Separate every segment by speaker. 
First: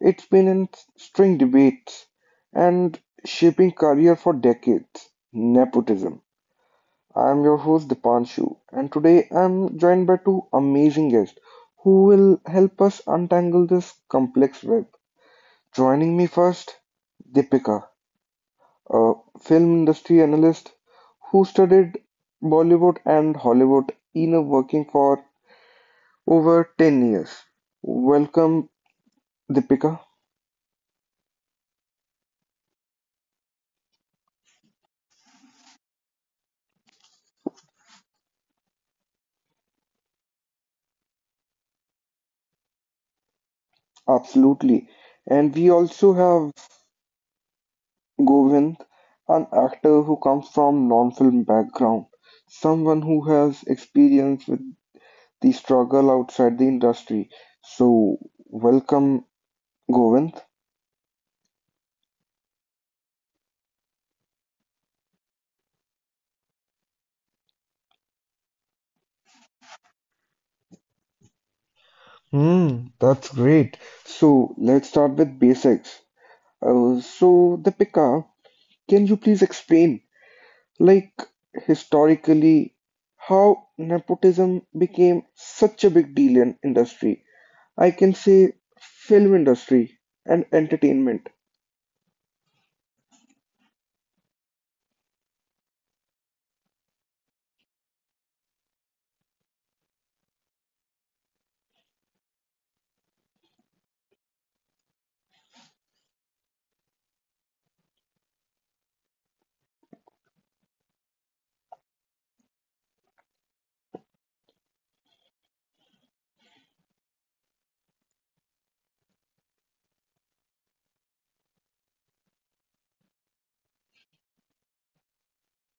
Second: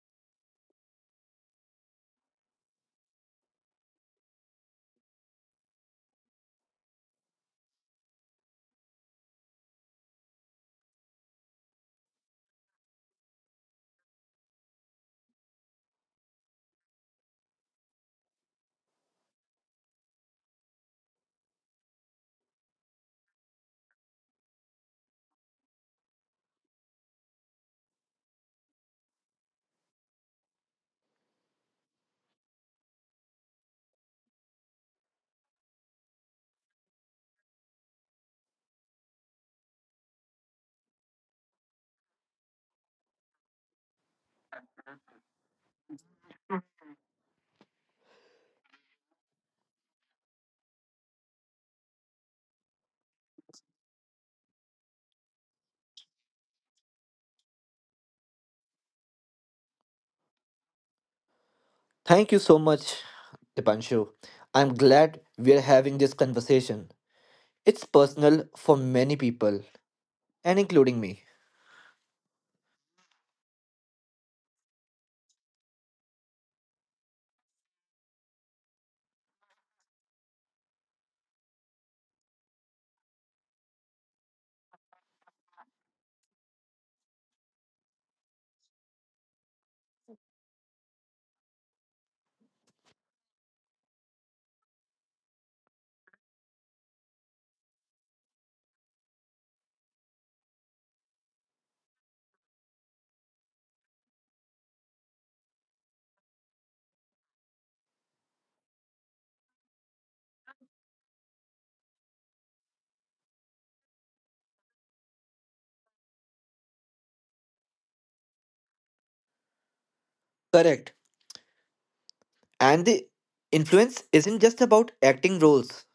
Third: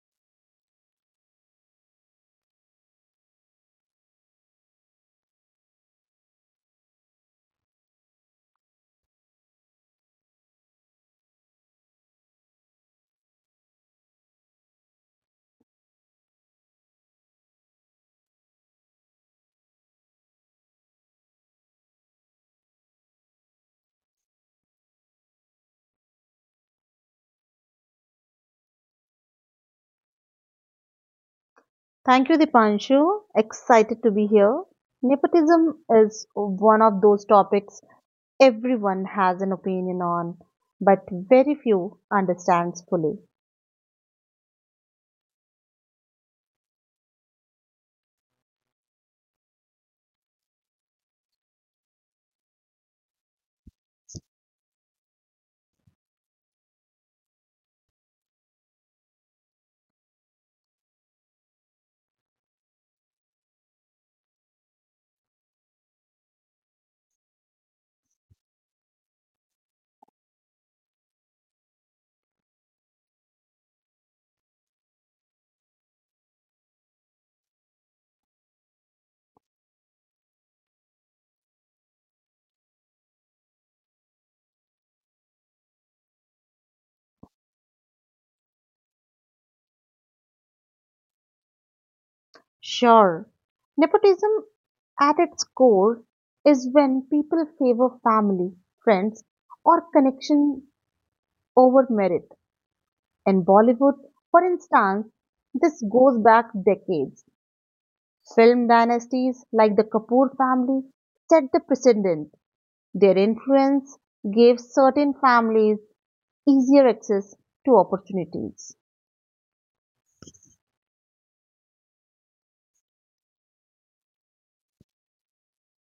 Speaker 1: it's been in string debates and shaping career for decades nepotism. I am your host, Dipanshu, and today I'm joined by two amazing guests who will help us untangle this complex web. Joining me first, Deepika, a film industry analyst who studied Bollywood and Hollywood inner working for over 10 years. Welcome, Deepika.
Speaker 2: Thank you, Dipanshu. Excited to be here. Nepotism is one of those topics everyone has an opinion on, but very few understands fully.
Speaker 1: Absolutely. And we also have Govind, an actor who comes from non-film background, someone who has experience with the struggle outside the industry. So, welcome, Govind.
Speaker 3: Thank you so much, Dipanshu. I'm glad we're having this conversation. It's personal for many people, and including me.
Speaker 1: That's great. So let's start with basics. So, Deepika, can you please explain, like, historically, how nepotism became such a big deal in industry? I can say film industry and entertainment.
Speaker 2: Sure, nepotism at its core is when people favor family, friends, or connection over merit. In Bollywood, for instance, this goes back decades. Film dynasties like the Kapoor family set the precedent. Their influence gave certain families easier access to opportunities.
Speaker 3: Correct. And the influence isn't just about acting roles,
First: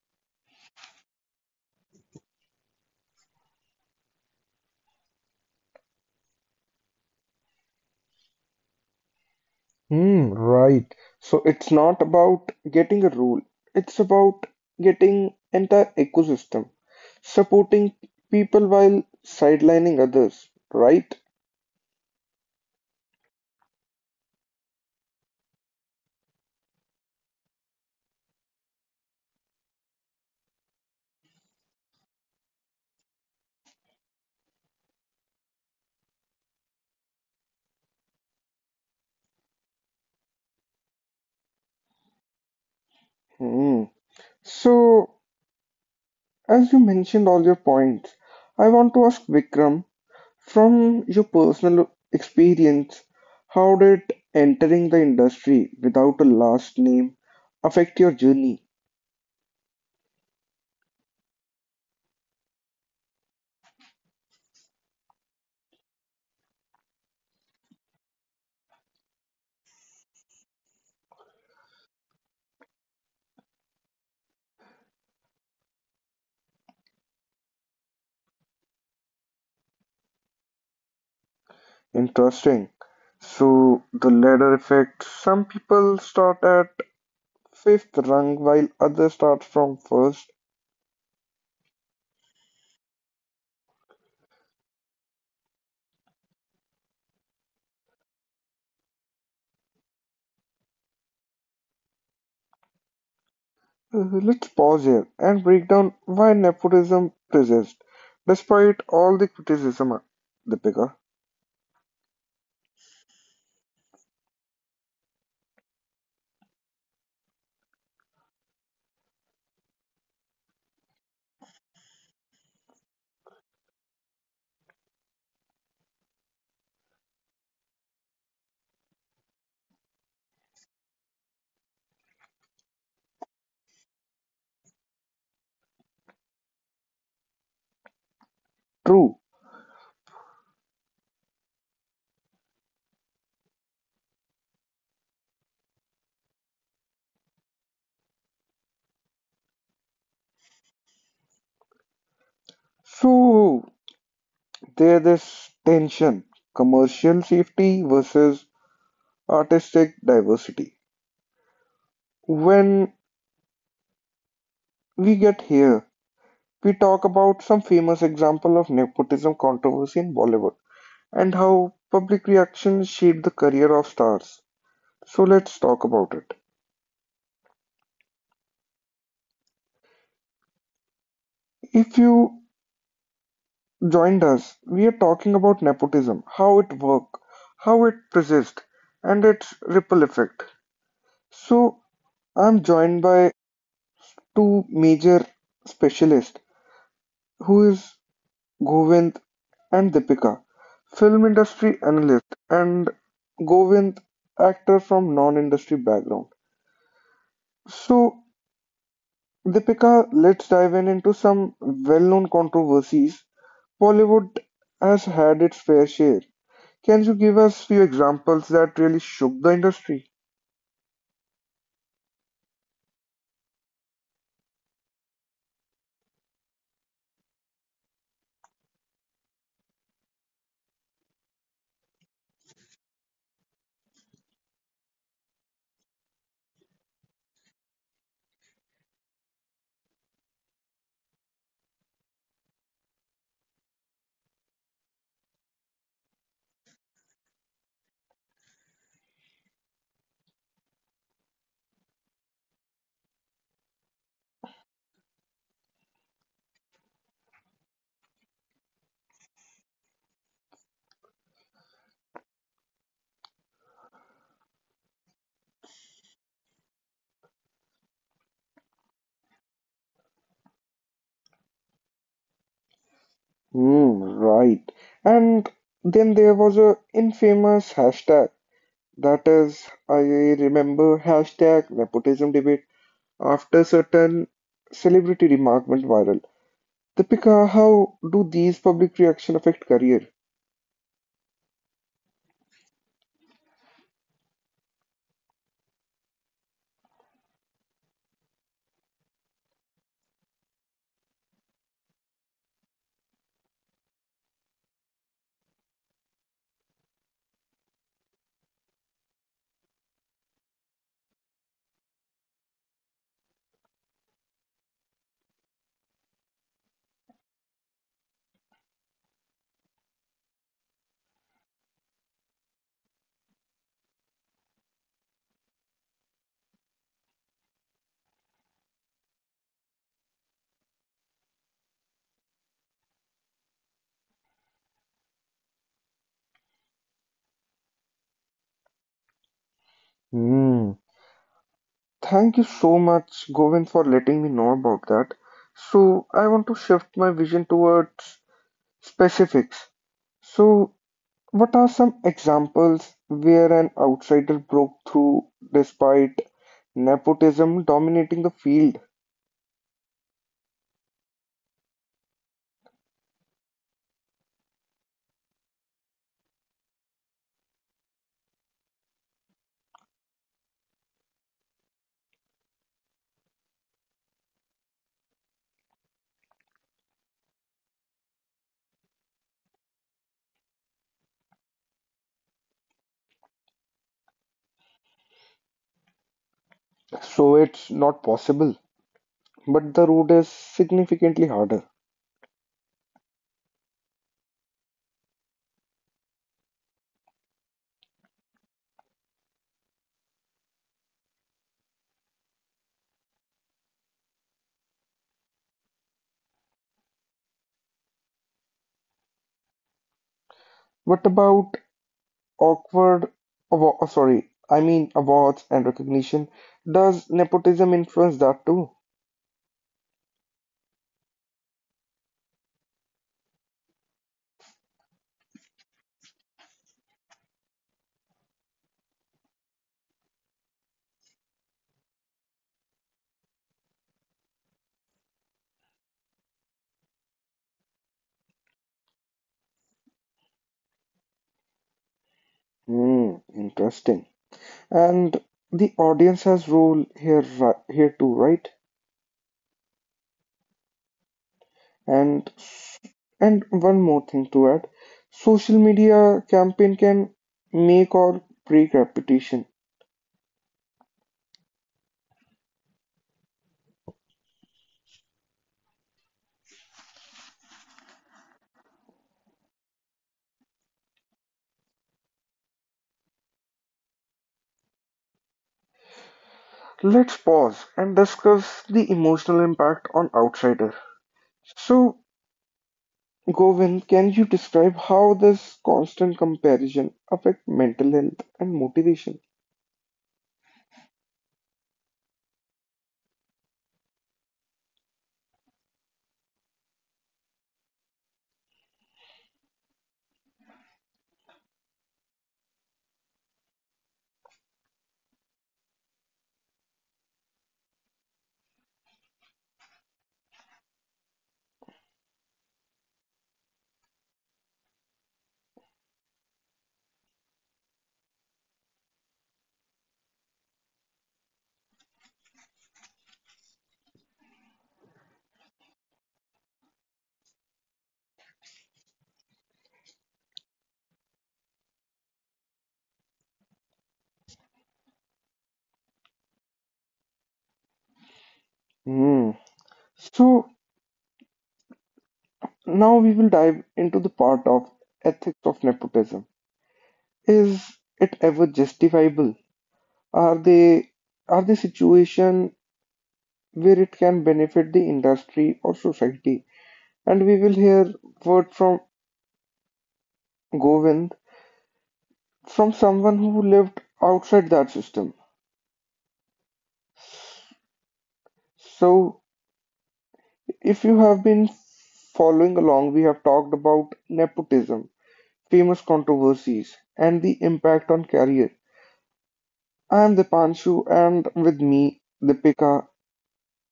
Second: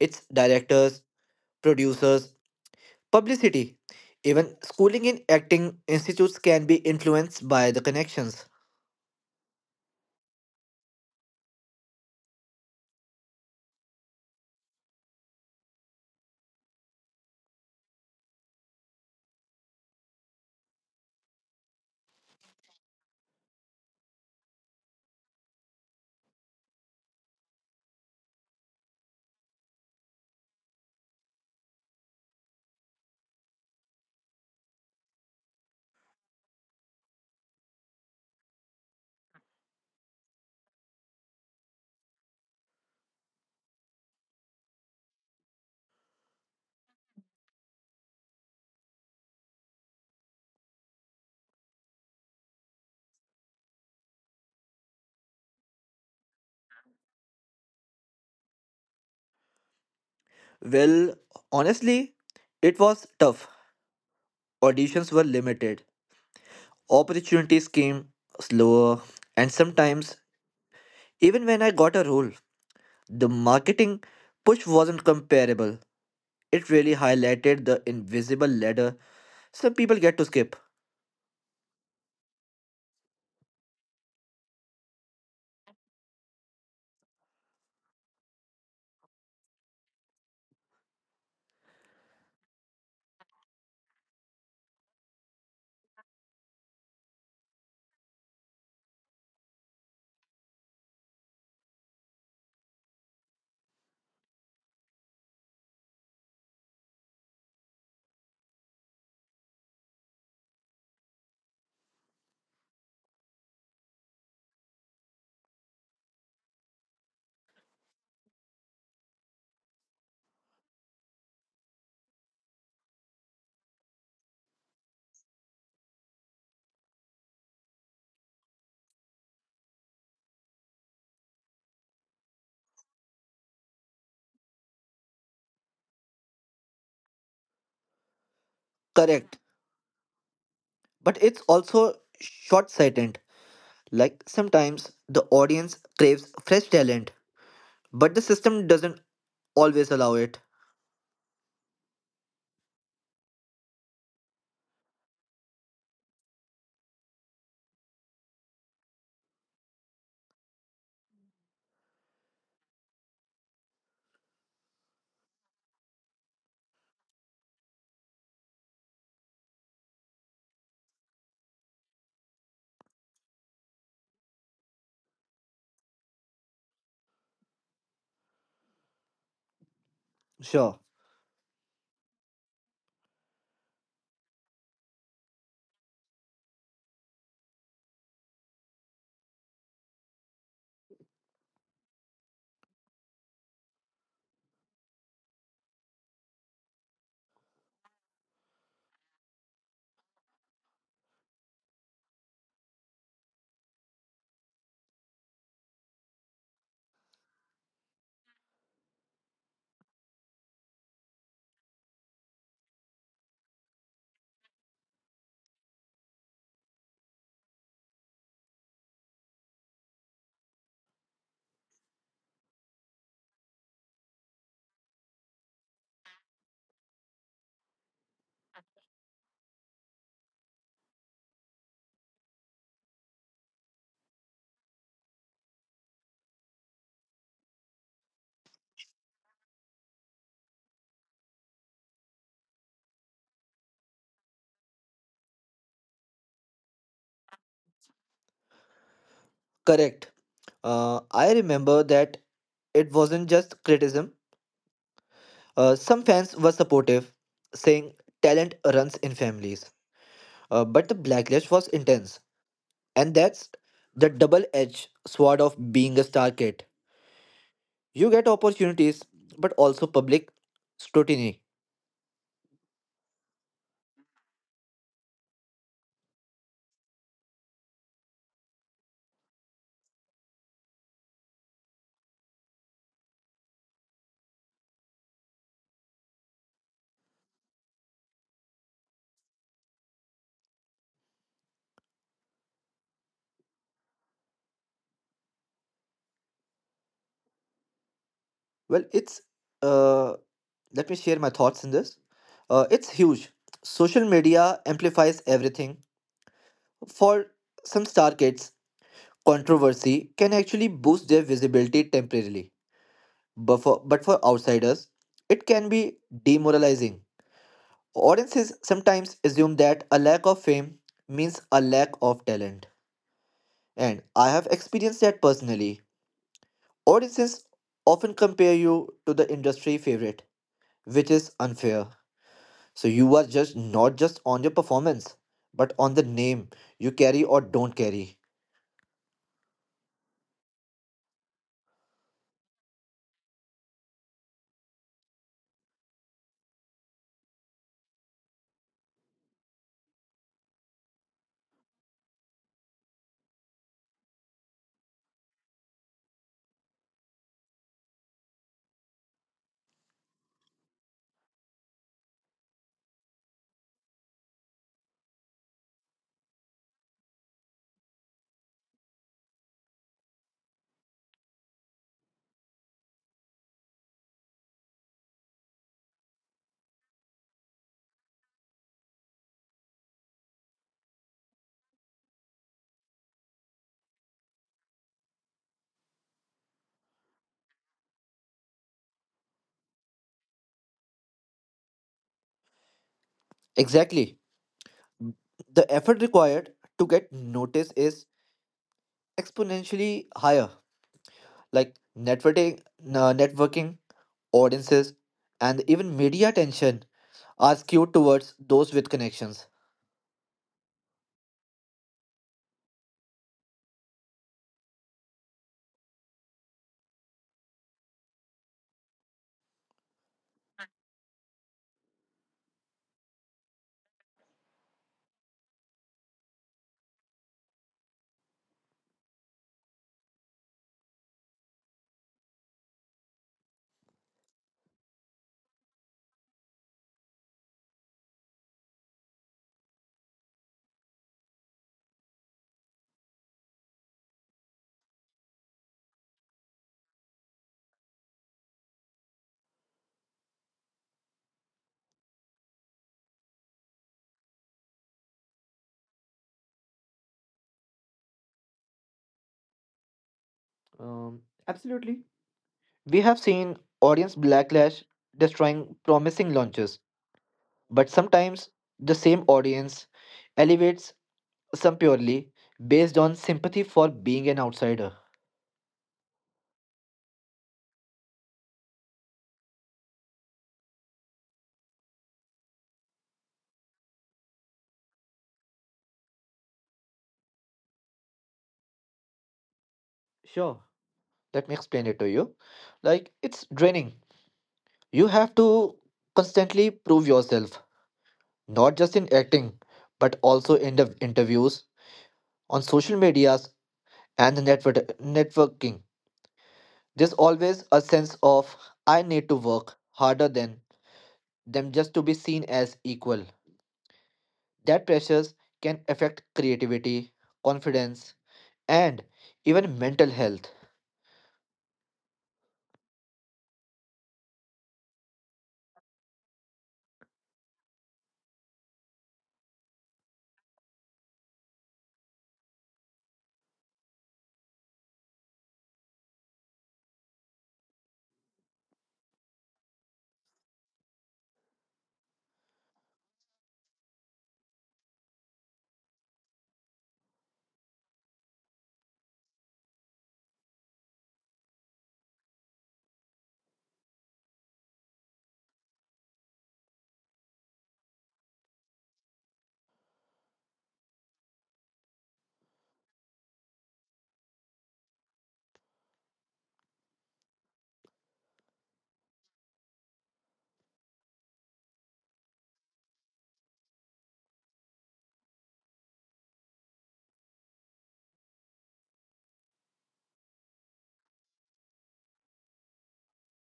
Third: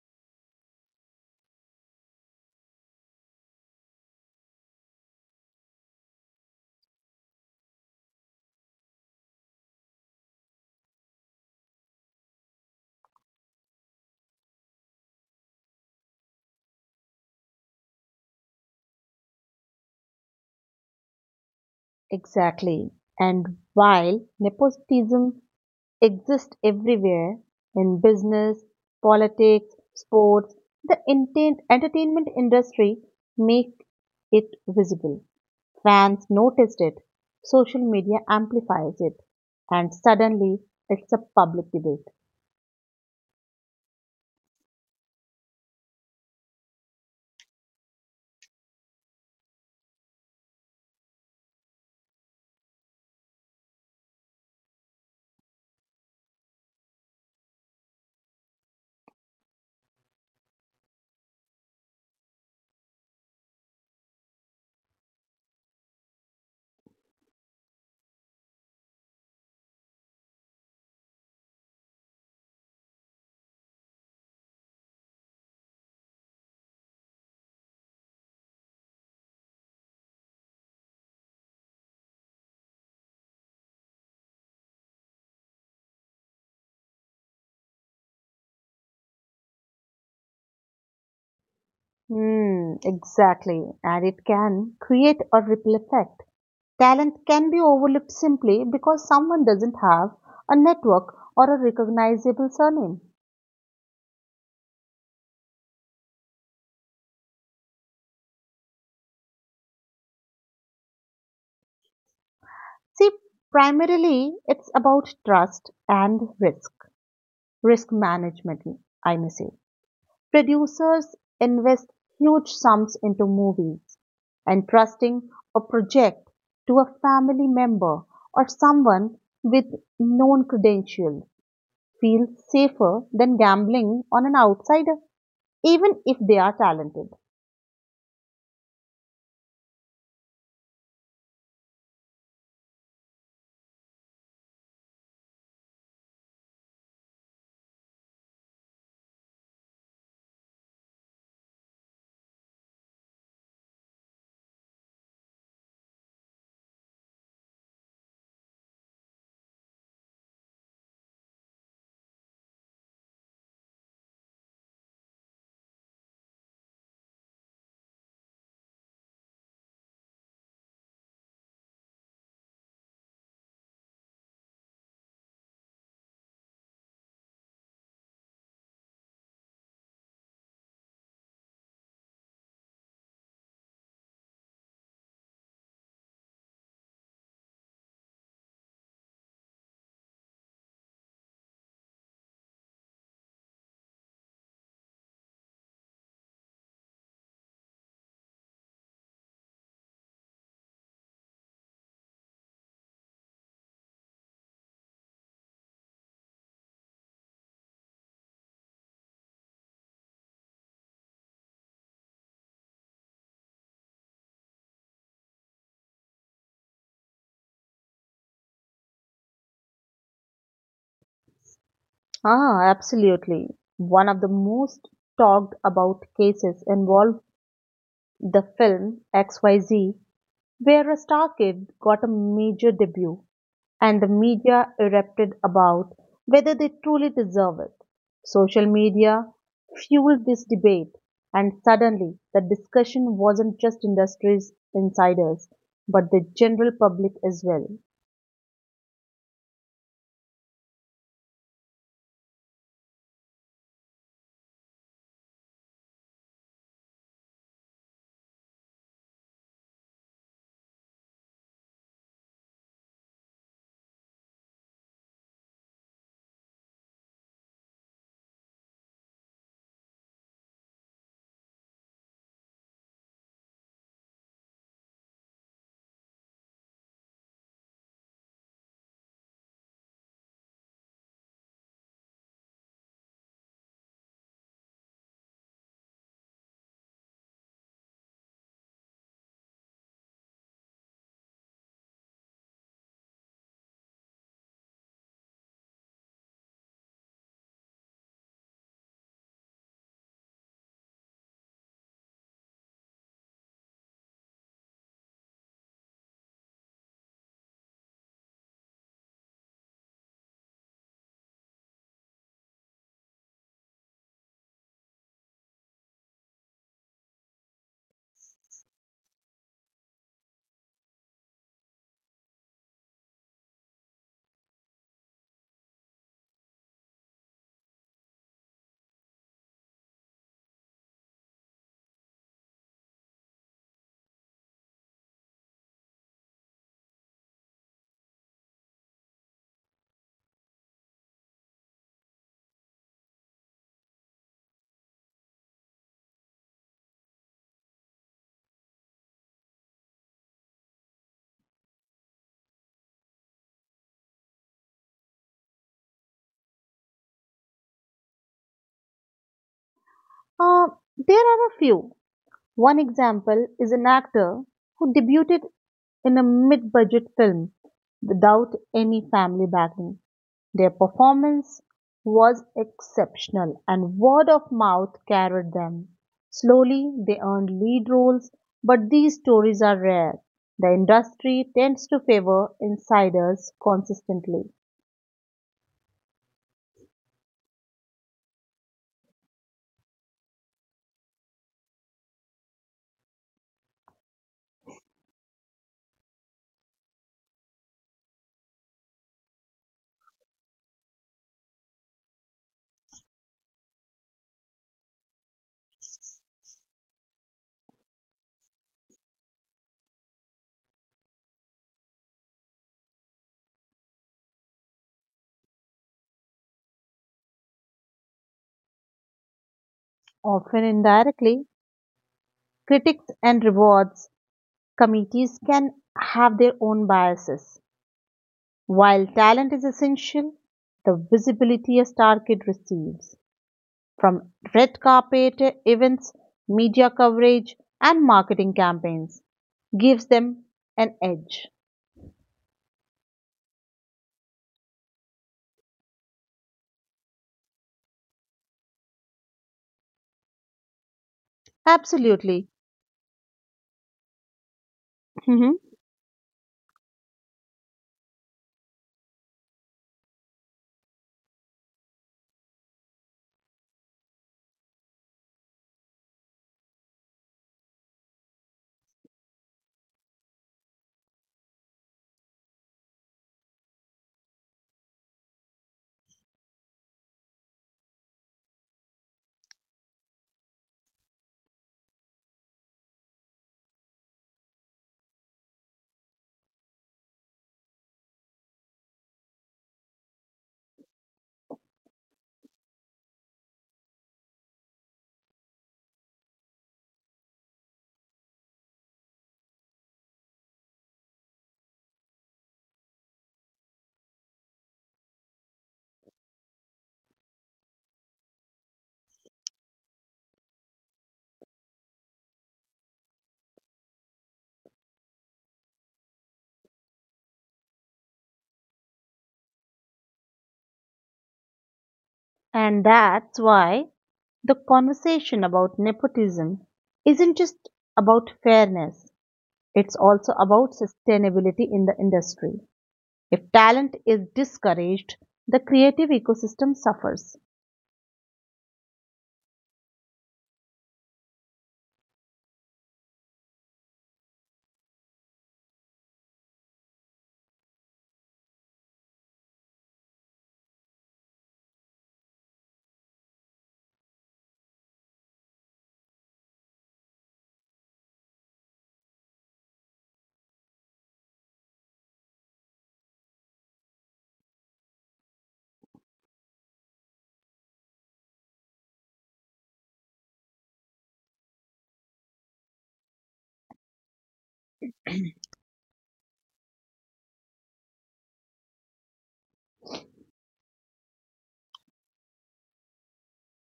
Speaker 3: it's directors, producers, publicity. Even schooling in acting institutes can be influenced by the connections.
Speaker 1: Right. So it's not about getting a role, it's about getting entire ecosystem, supporting people while sidelining others, right?
Speaker 2: Exactly. And while nepotism exists everywhere in business, politics, sports, the entertainment industry make it visible. Fans noticed it, social media amplifies it, and suddenly it's a public debate.
Speaker 1: Hmm. So as you mentioned all your points, I want to ask Vikram, from your personal experience, how did entering the industry without a last name affect your journey?
Speaker 3: Well, honestly, it was tough. Auditions were limited, opportunities came slower, and sometimes even when I got a role, the marketing push wasn't comparable. It really highlighted the invisible ladder some people get to skip.
Speaker 1: Interesting. So, the ladder effect, some people start at fifth rung while others start from first.
Speaker 2: Hmm, exactly. And it can create a ripple effect. Talent can be overlooked simply because someone doesn't have a network or a recognizable surname.
Speaker 1: Let's pause here and break down why nepotism persists despite all the criticism, Deepika.
Speaker 2: See, primarily it's about trust and risk, risk management, I may say. Producers invest huge sums into movies, and trusting a project to a family member or someone with known credentials feels safer than gambling on an outsider, even if they are talented.
Speaker 1: True.
Speaker 3: Correct. But it's also short sighted. Like sometimes the audience craves fresh talent, but the system doesn't always allow it.
Speaker 1: So, there this tension, commercial safety versus artistic diversity. When we get here, we talk about some famous example of nepotism controversy in Bollywood and how public reactions shape the career of stars. So let's talk about it.
Speaker 3: Sure.
Speaker 1: If you joined us, we are talking about nepotism, how it works, how it persists, and its ripple effect. So I'm joined by two major specialists who is Govind and Deepika, film industry analyst, and Govind, actor from non-industry background. So, Deepika, let's dive in into some well-known controversies. Bollywood has had its fair share. Can you give us few examples that really shook the industry?
Speaker 2: Absolutely. One of the most talked about cases involved the film XYZ, where a star kid got a major debut, and the media erupted about whether they truly deserve it. Social media fueled this debate, and suddenly the discussion wasn't just industry's insiders, but the general public as well.
Speaker 3: Correct. I remember that it wasn't just criticism. Some fans were supportive, saying talent runs in families. But the backlash was intense. And that's the double edged sword of being a star kid. You get opportunities, but also public scrutiny.
Speaker 1: Right. And then there was a infamous hashtag that is, I remember hashtag nepotism debate, after certain celebrity remark went viral. Deepika, how do these public reaction affect career?
Speaker 3: Well, it's, uh, let me share my thoughts in this. It's huge. Social media amplifies everything. For some star kids, controversy can actually boost their visibility temporarily. But for outsiders, it can be demoralizing. Audiences sometimes assume that a lack of fame means a lack of talent. And I have experienced that personally. Audiences often compare you to the industry favorite, which is unfair. So you are just not just on your performance, but on the name you carry or don't carry.
Speaker 1: Hmm. Thank you so much, Govind, for letting me know about that. So, I want to shift my vision towards specifics. So, what are some examples where an outsider broke through despite nepotism dominating the field?
Speaker 2: Uh, there are a few. One example is an actor who debuted in a mid budget film without any family backing. Their performance was exceptional and word of mouth carried them. Slowly, they earned lead roles, but these stories are rare. The industry tends to favor insiders consistently,
Speaker 1: So, it's not possible, but the road is significantly harder.
Speaker 3: Exactly. The effort required to get noticed is exponentially higher. Like networking, networking audiences, and even media attention are skewed towards those with connections.
Speaker 1: What about Awkward, oh, sorry, I mean awards and recognition. Does nepotism influence that too?
Speaker 2: often indirectly. Critics and rewards committees can have their own biases. While talent is essential, the visibility a star kid receives from red carpet events, media coverage, and marketing campaigns gives them an edge.
Speaker 1: Hmm, interesting. And the audience has role here, here too, right? And
Speaker 2: Absolutely.
Speaker 1: s- and one more thing to add, social
Speaker 2: Mhm.
Speaker 1: media campaign can make or break reputation.
Speaker 3: Um, Absolutely. We have seen audience backlash destroying promising launches, but sometimes the same audience elevates some purely based on sympathy for being an outsider.
Speaker 1: Let's pause and discuss the emotional impact on outsider. So Govind, can you describe how this constant comparison affect mental health and motivation?
Speaker 3: Sure, let me explain it to you. Like, it's draining. You have to constantly prove yourself, not just in acting, but also in the interviews, on social medias, and the networking. There's always a sense of, I need to work harder than them just to be seen as equal. That pressures can affect creativity, confidence, and even mental health.
Speaker 2: And that's why the conversation about nepotism isn't just about fairness, it's also about sustainability in the industry. If talent is discouraged, the creative ecosystem suffers.
Speaker 1: Hmm. So now we will dive into the part of ethics of nepotism. Is it ever justifiable? Are they are the situation where it can benefit the industry or society? And we will hear word from Govind, from someone who lived outside that system. So if you have been following along, we have talked about nepotism, famous controversies, and the impact on career. I am Dipanshu, and with me, Deepika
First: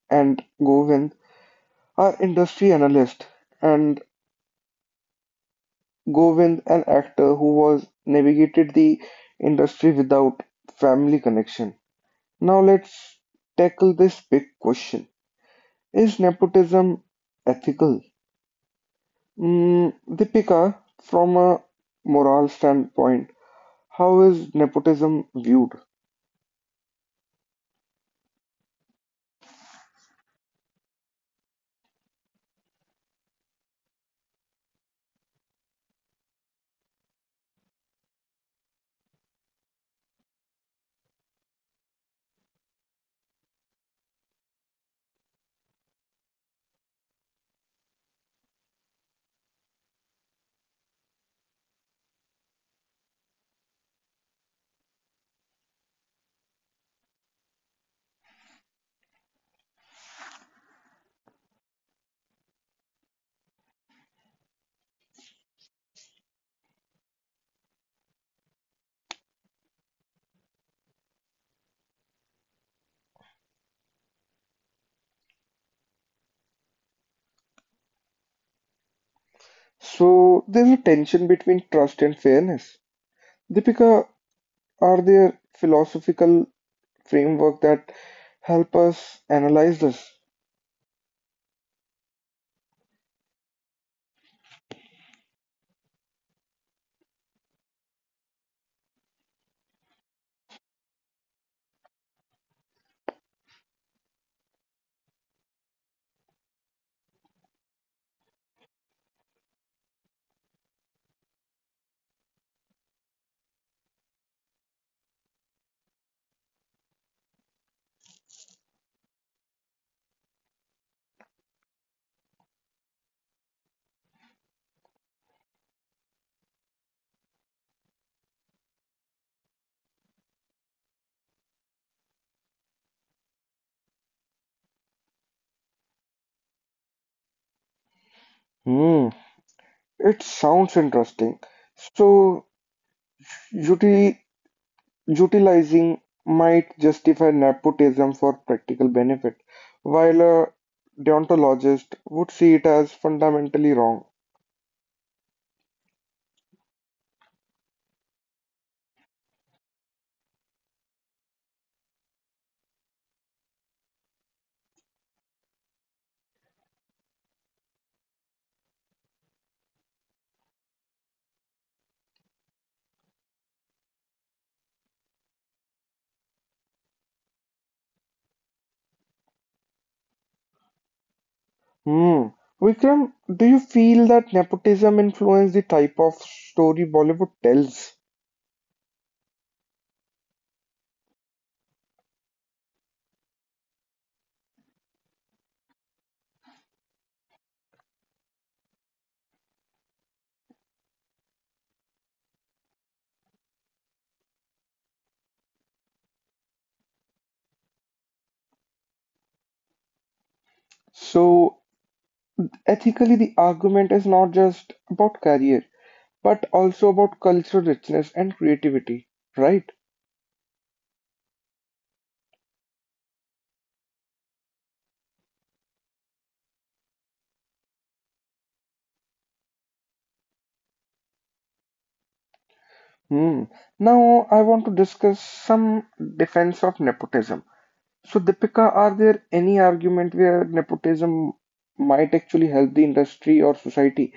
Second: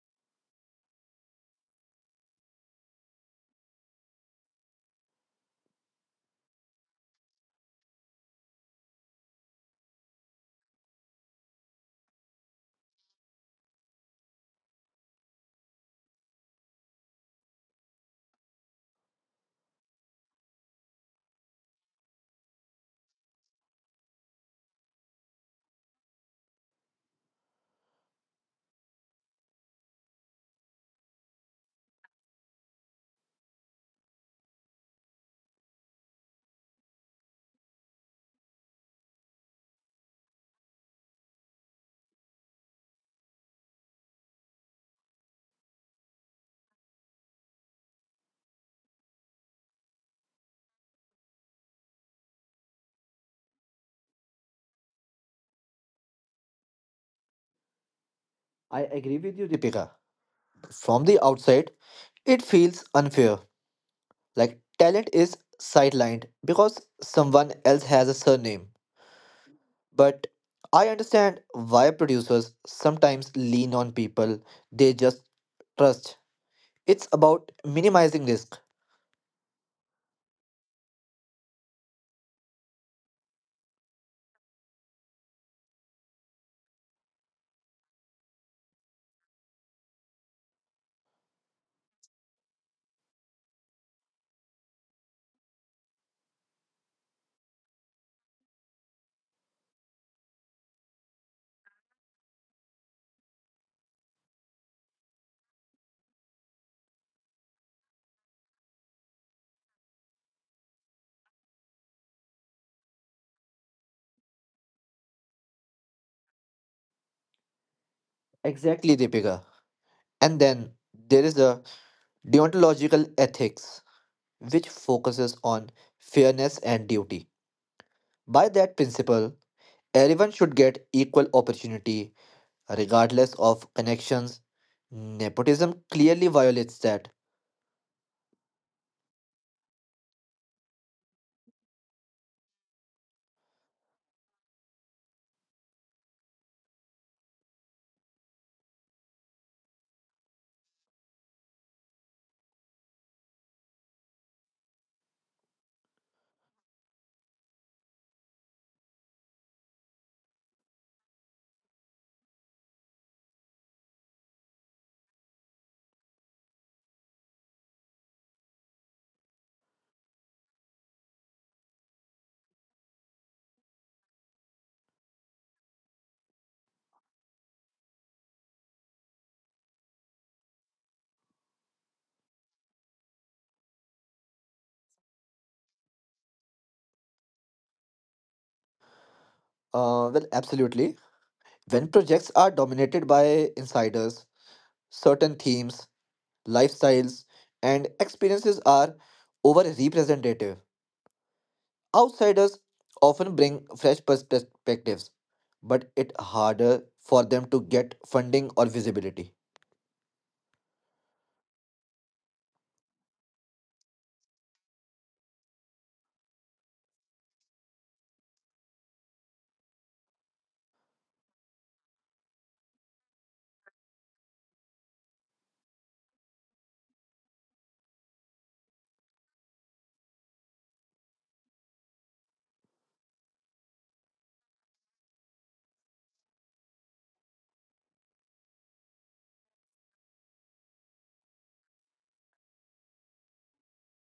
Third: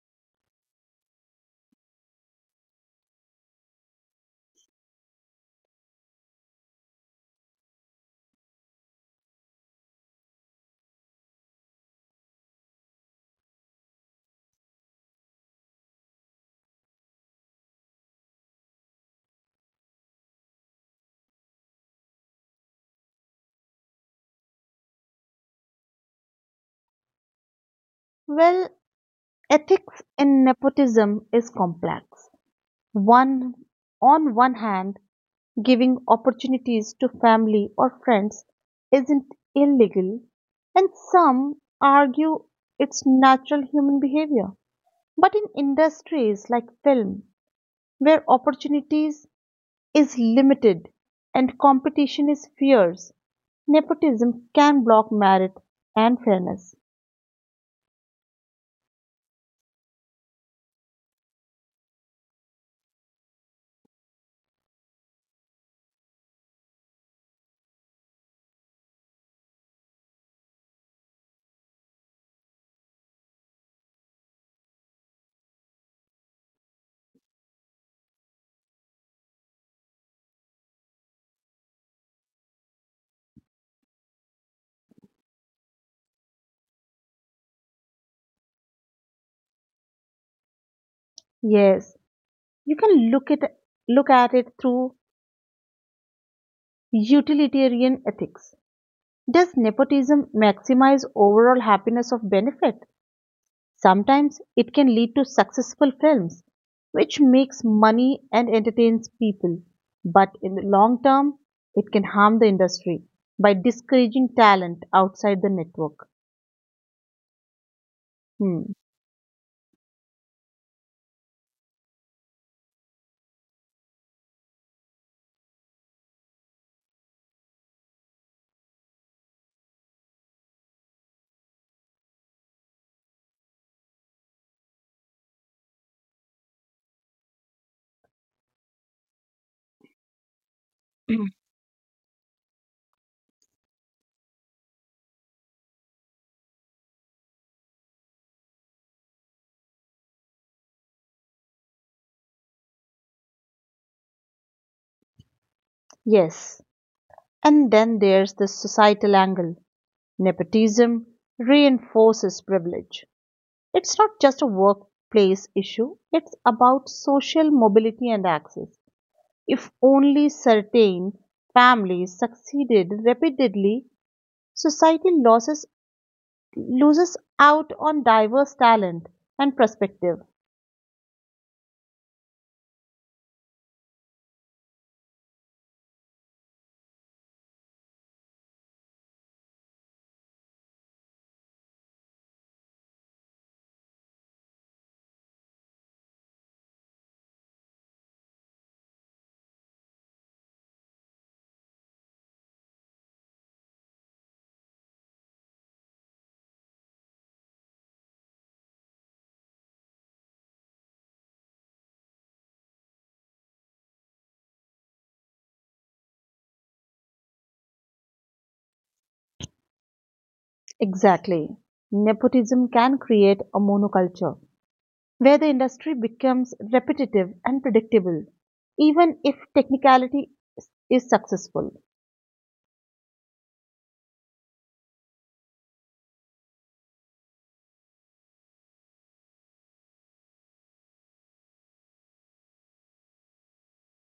Speaker 1: and Govind, are industry analyst, and Govind, an actor who was navigated the industry without family connection. Now let's tackle this big question: is nepotism ethical? Deepika, from a moral standpoint, how is nepotism viewed?
Speaker 2: Well, ethics in nepotism is complex. One, on one hand, giving opportunities to family or friends isn't illegal, and some argue it's natural human behavior. But in industries like film, where opportunities is limited and competition is fierce, nepotism can block merit and fairness.
Speaker 3: I agree with you, Deepika. From the outside, it feels unfair, like talent is sidelined because someone else has a surname. But I understand why producers sometimes lean on people they just trust. It's about minimizing risk.
Speaker 1: So there's a tension between trust and fairness. Deepika, are there philosophical framework that help us analyze this?
Speaker 2: Yes, you can look at it through utilitarian ethics. Does nepotism maximize overall happiness of benefit? Sometimes it can lead to successful films, which makes money and entertains people. But in the long term, it can harm the industry by discouraging talent outside the network. Hmm.
Speaker 3: Exactly, Deepika. And then there is the deontological ethics, which focuses on fairness and duty. By that principle, everyone should get equal opportunity regardless of connections. Nepotism clearly violates that.
Speaker 1: Hmm, it sounds interesting. So uti- utilizing might justify nepotism for practical benefit, while a deontologist would see it as fundamentally wrong.
Speaker 2: Yes. And then there's the societal angle. Nepotism reinforces privilege. It's not just a workplace issue, it's about social mobility and access. If only certain families succeeded repeatedly, society loses, loses out on diverse talent and perspective.
Speaker 1: Hmm. Vikram, do you feel that nepotism influenced the type of story Bollywood tells?
Speaker 3: Absolutely. When projects are dominated by insiders, certain themes, lifestyles, and experiences are over representative. Outsiders often bring fresh perspectives, but it's harder for them to get funding or visibility.
Speaker 1: So, ethically, the argument is not just about career, but also about cultural richness and creativity, right?
Speaker 2: Exactly. Nepotism can create a monoculture where the industry becomes repetitive and predictable, even if technicality is successful.
Speaker 1: Hmm. Now, I want to discuss some defense of nepotism. So, Deepika, are there any argument where nepotism might actually help the industry or society?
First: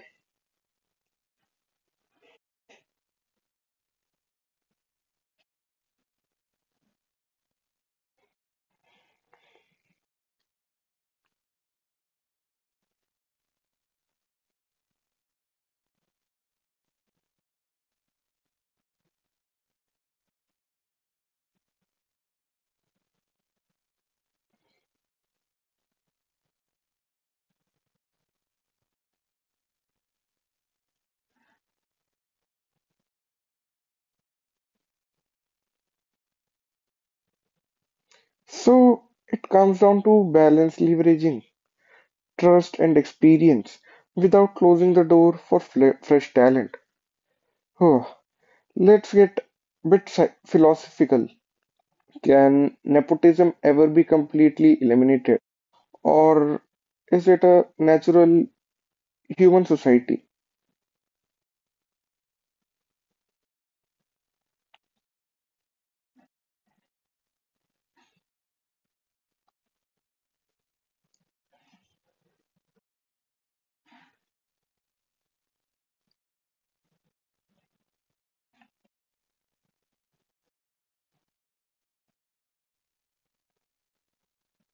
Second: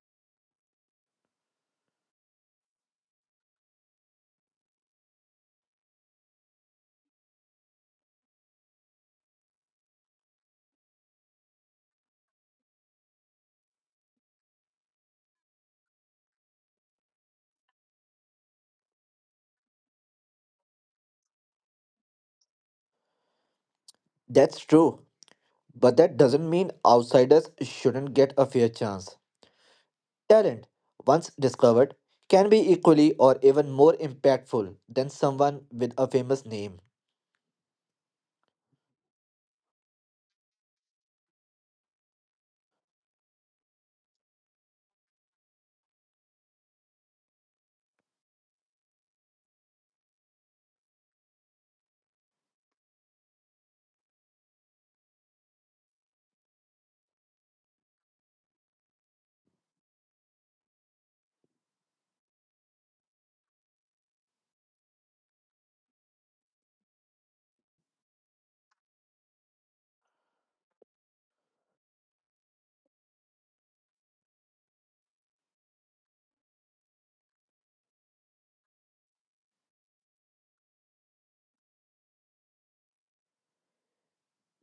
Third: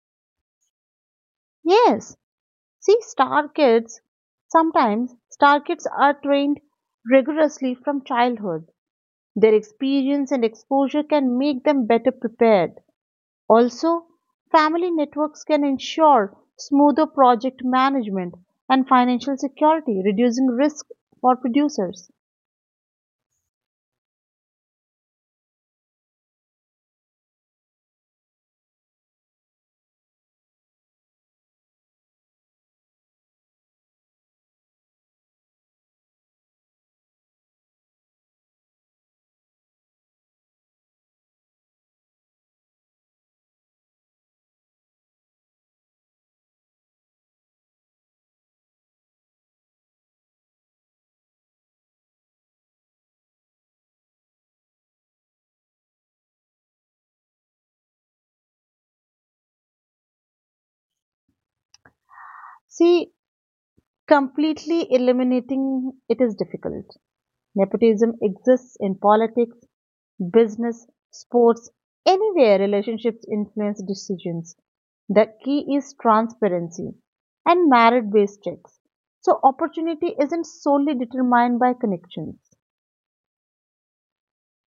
Speaker 2: Yes. See, sometimes star kids are trained rigorously from childhood. Their experience and exposure can make them better prepared. Also, family networks can ensure smoother project management and financial security, reducing risk for producers.
Speaker 3: That's true, but that doesn't mean outsiders shouldn't get a fair chance. Talent, once discovered, can be equally or even more impactful than someone with a famous name.
Speaker 1: So, it comes down to balance leveraging trust and experience without closing the door for fresh talent. Oh, let's get a bit philosophical. Can nepotism ever be completely eliminated? Or is it a natural human society?
Speaker 2: See, completely eliminating it is difficult. Nepotism exists in politics, business, sports, anywhere relationships influence decisions. The key is transparency and merit based checks. So, opportunity isn't solely determined by connections.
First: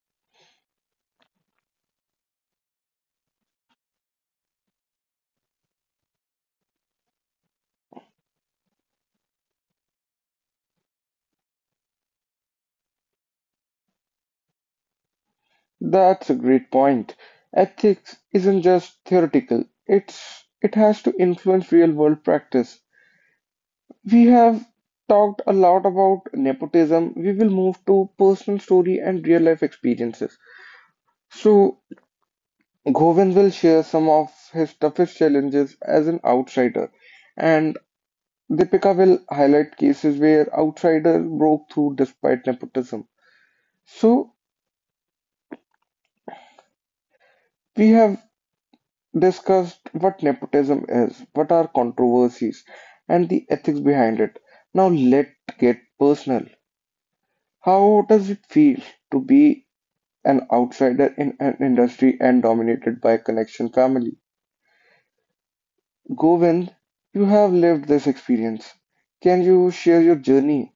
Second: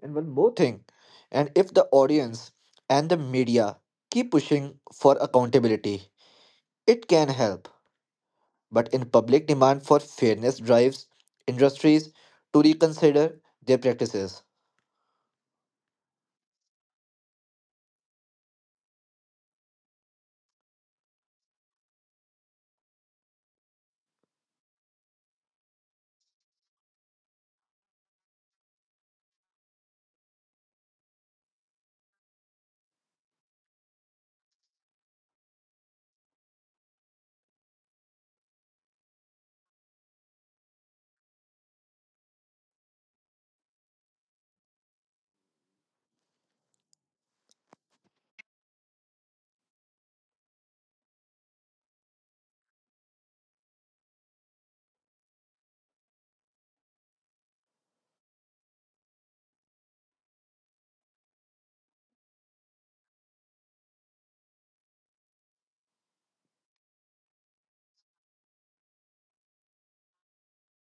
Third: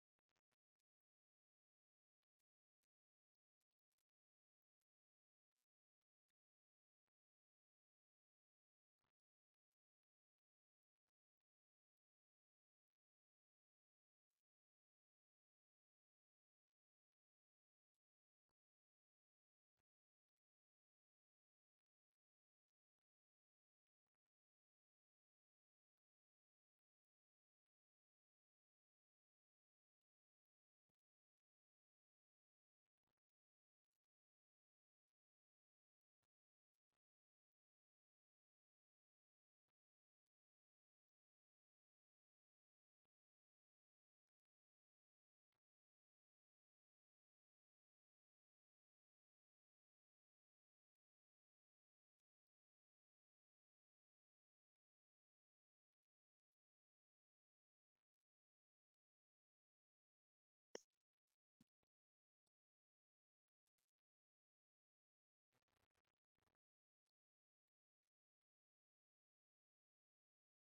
Speaker 3: And one more thing, and if the audience and the media keep pushing for accountability, it can help. But in public demand for fairness drives industries to reconsider their practices.
Speaker 1: That's a great point. Ethics isn't just theoretical, it has to influence real world practice. We have talked a lot about nepotism. We will move to personal story and real life experiences. So Govind will share some of his toughest challenges as an outsider, and Deepika will highlight cases where outsiders broke through despite nepotism. So, we have discussed what nepotism is, what are controversies, and the ethics behind it. Now, let's get personal. How does it feel to be an outsider in an industry and dominated by connection family? Govind, you have lived this experience. Can you share your journey?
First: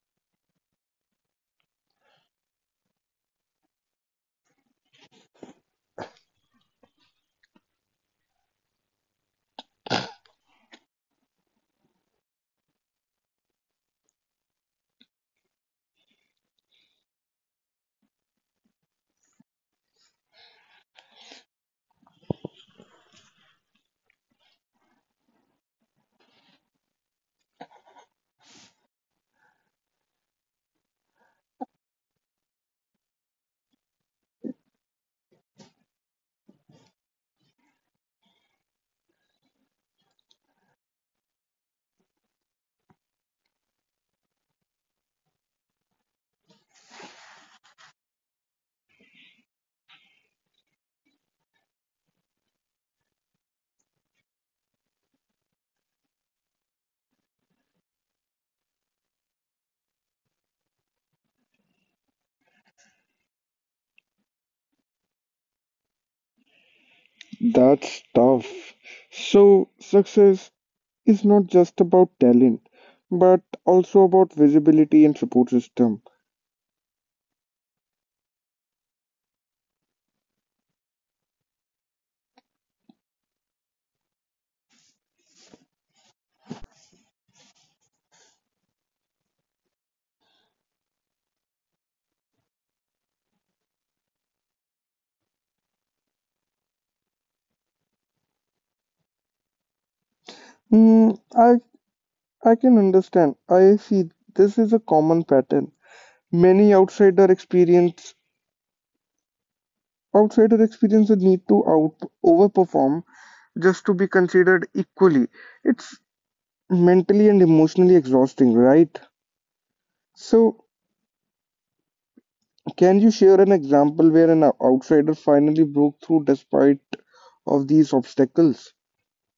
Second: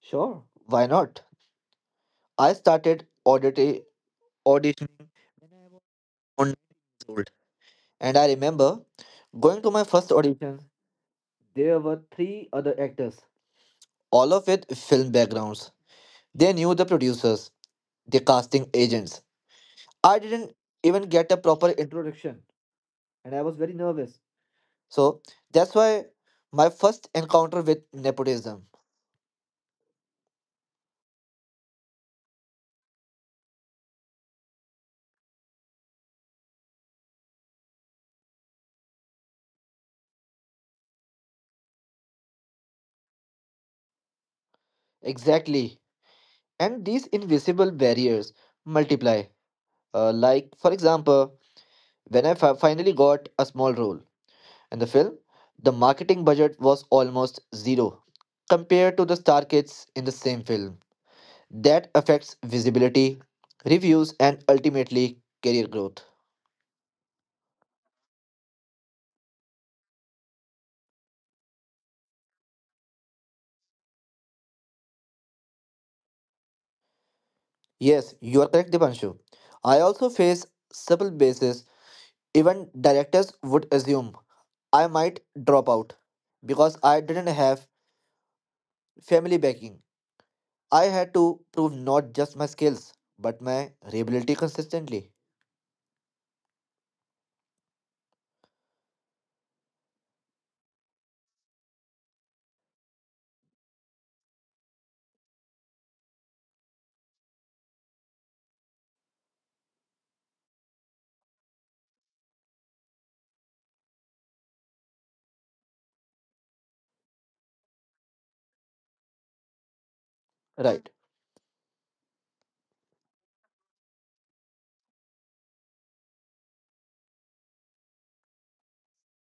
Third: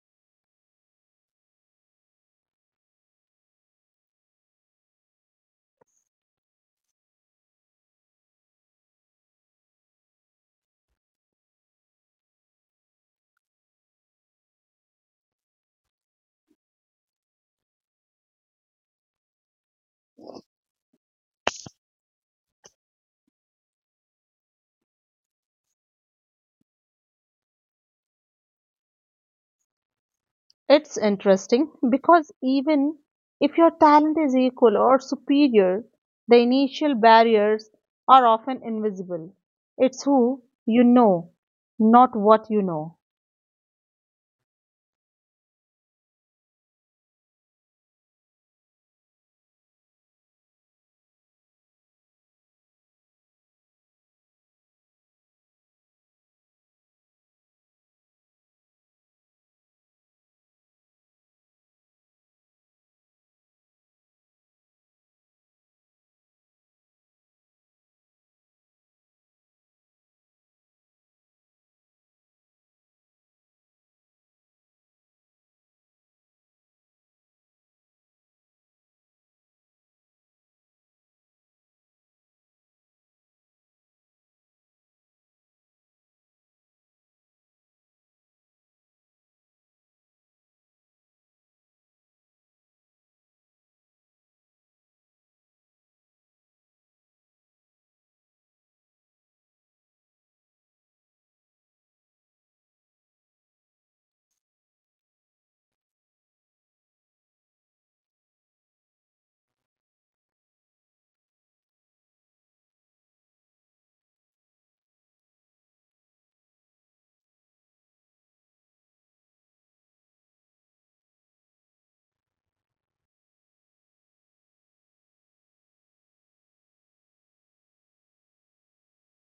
Speaker 3: Sure, why not? I started auditioning or nights old. And I remember going to my first audition, there were three other actors, all of with film backgrounds. They knew the producers, the casting agents. I didn't even get a proper introduction, and I was very nervous. So that's why my first encounter with nepotism.
Speaker 2: It's interesting because even if your talent is equal or superior, the initial barriers are often invisible. It's who you know, not what you know.
Speaker 3: Exactly. And these invisible barriers multiply. Like, for example, when I finally got a small role, in the film, the marketing budget was almost zero compared to the star kids in the same film. That affects visibility, reviews, and ultimately career growth.
Speaker 1: That's tough. So, success is not just about talent, but also about visibility and support system.
Speaker 3: Yes, you are correct, Dipanshu. I also face several bases. Even directors would assume I might drop out because I didn't have family backing. I had to prove not just my skills but my reliability consistently.
Speaker 1: Hmm, I can understand. I see this is a common pattern. Many outsider experience the need to out overperform just to be considered equally. It's mentally and emotionally exhausting, right? So,
Speaker 3: Right.
Speaker 1: can you share an example where an outsider finally broke through despite of these obstacles?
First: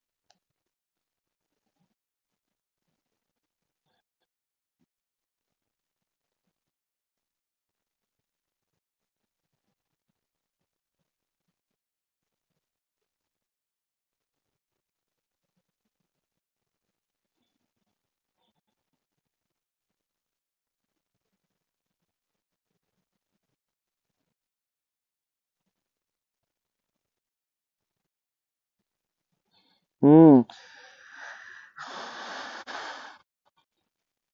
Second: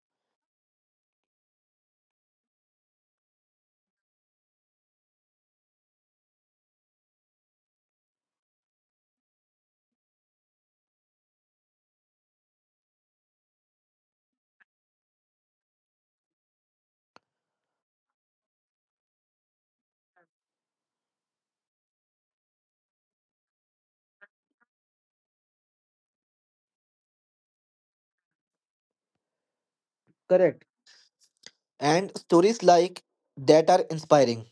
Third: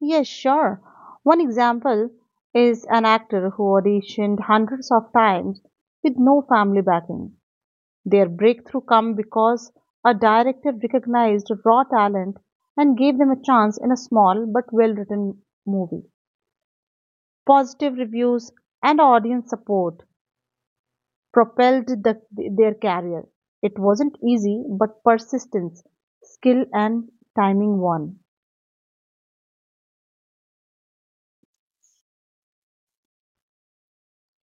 Speaker 2: Yes, sure. One example is an actor who auditioned hundreds of times with no family backing. Their breakthrough came because a director recognized raw talent and gave them a chance in a small but well written movie. Positive reviews and audience support propelled their career. It wasn't easy, but persistence, skill, and timing won.
Speaker 1: Hmm.
Speaker 3: Correct. And stories like that are inspiring.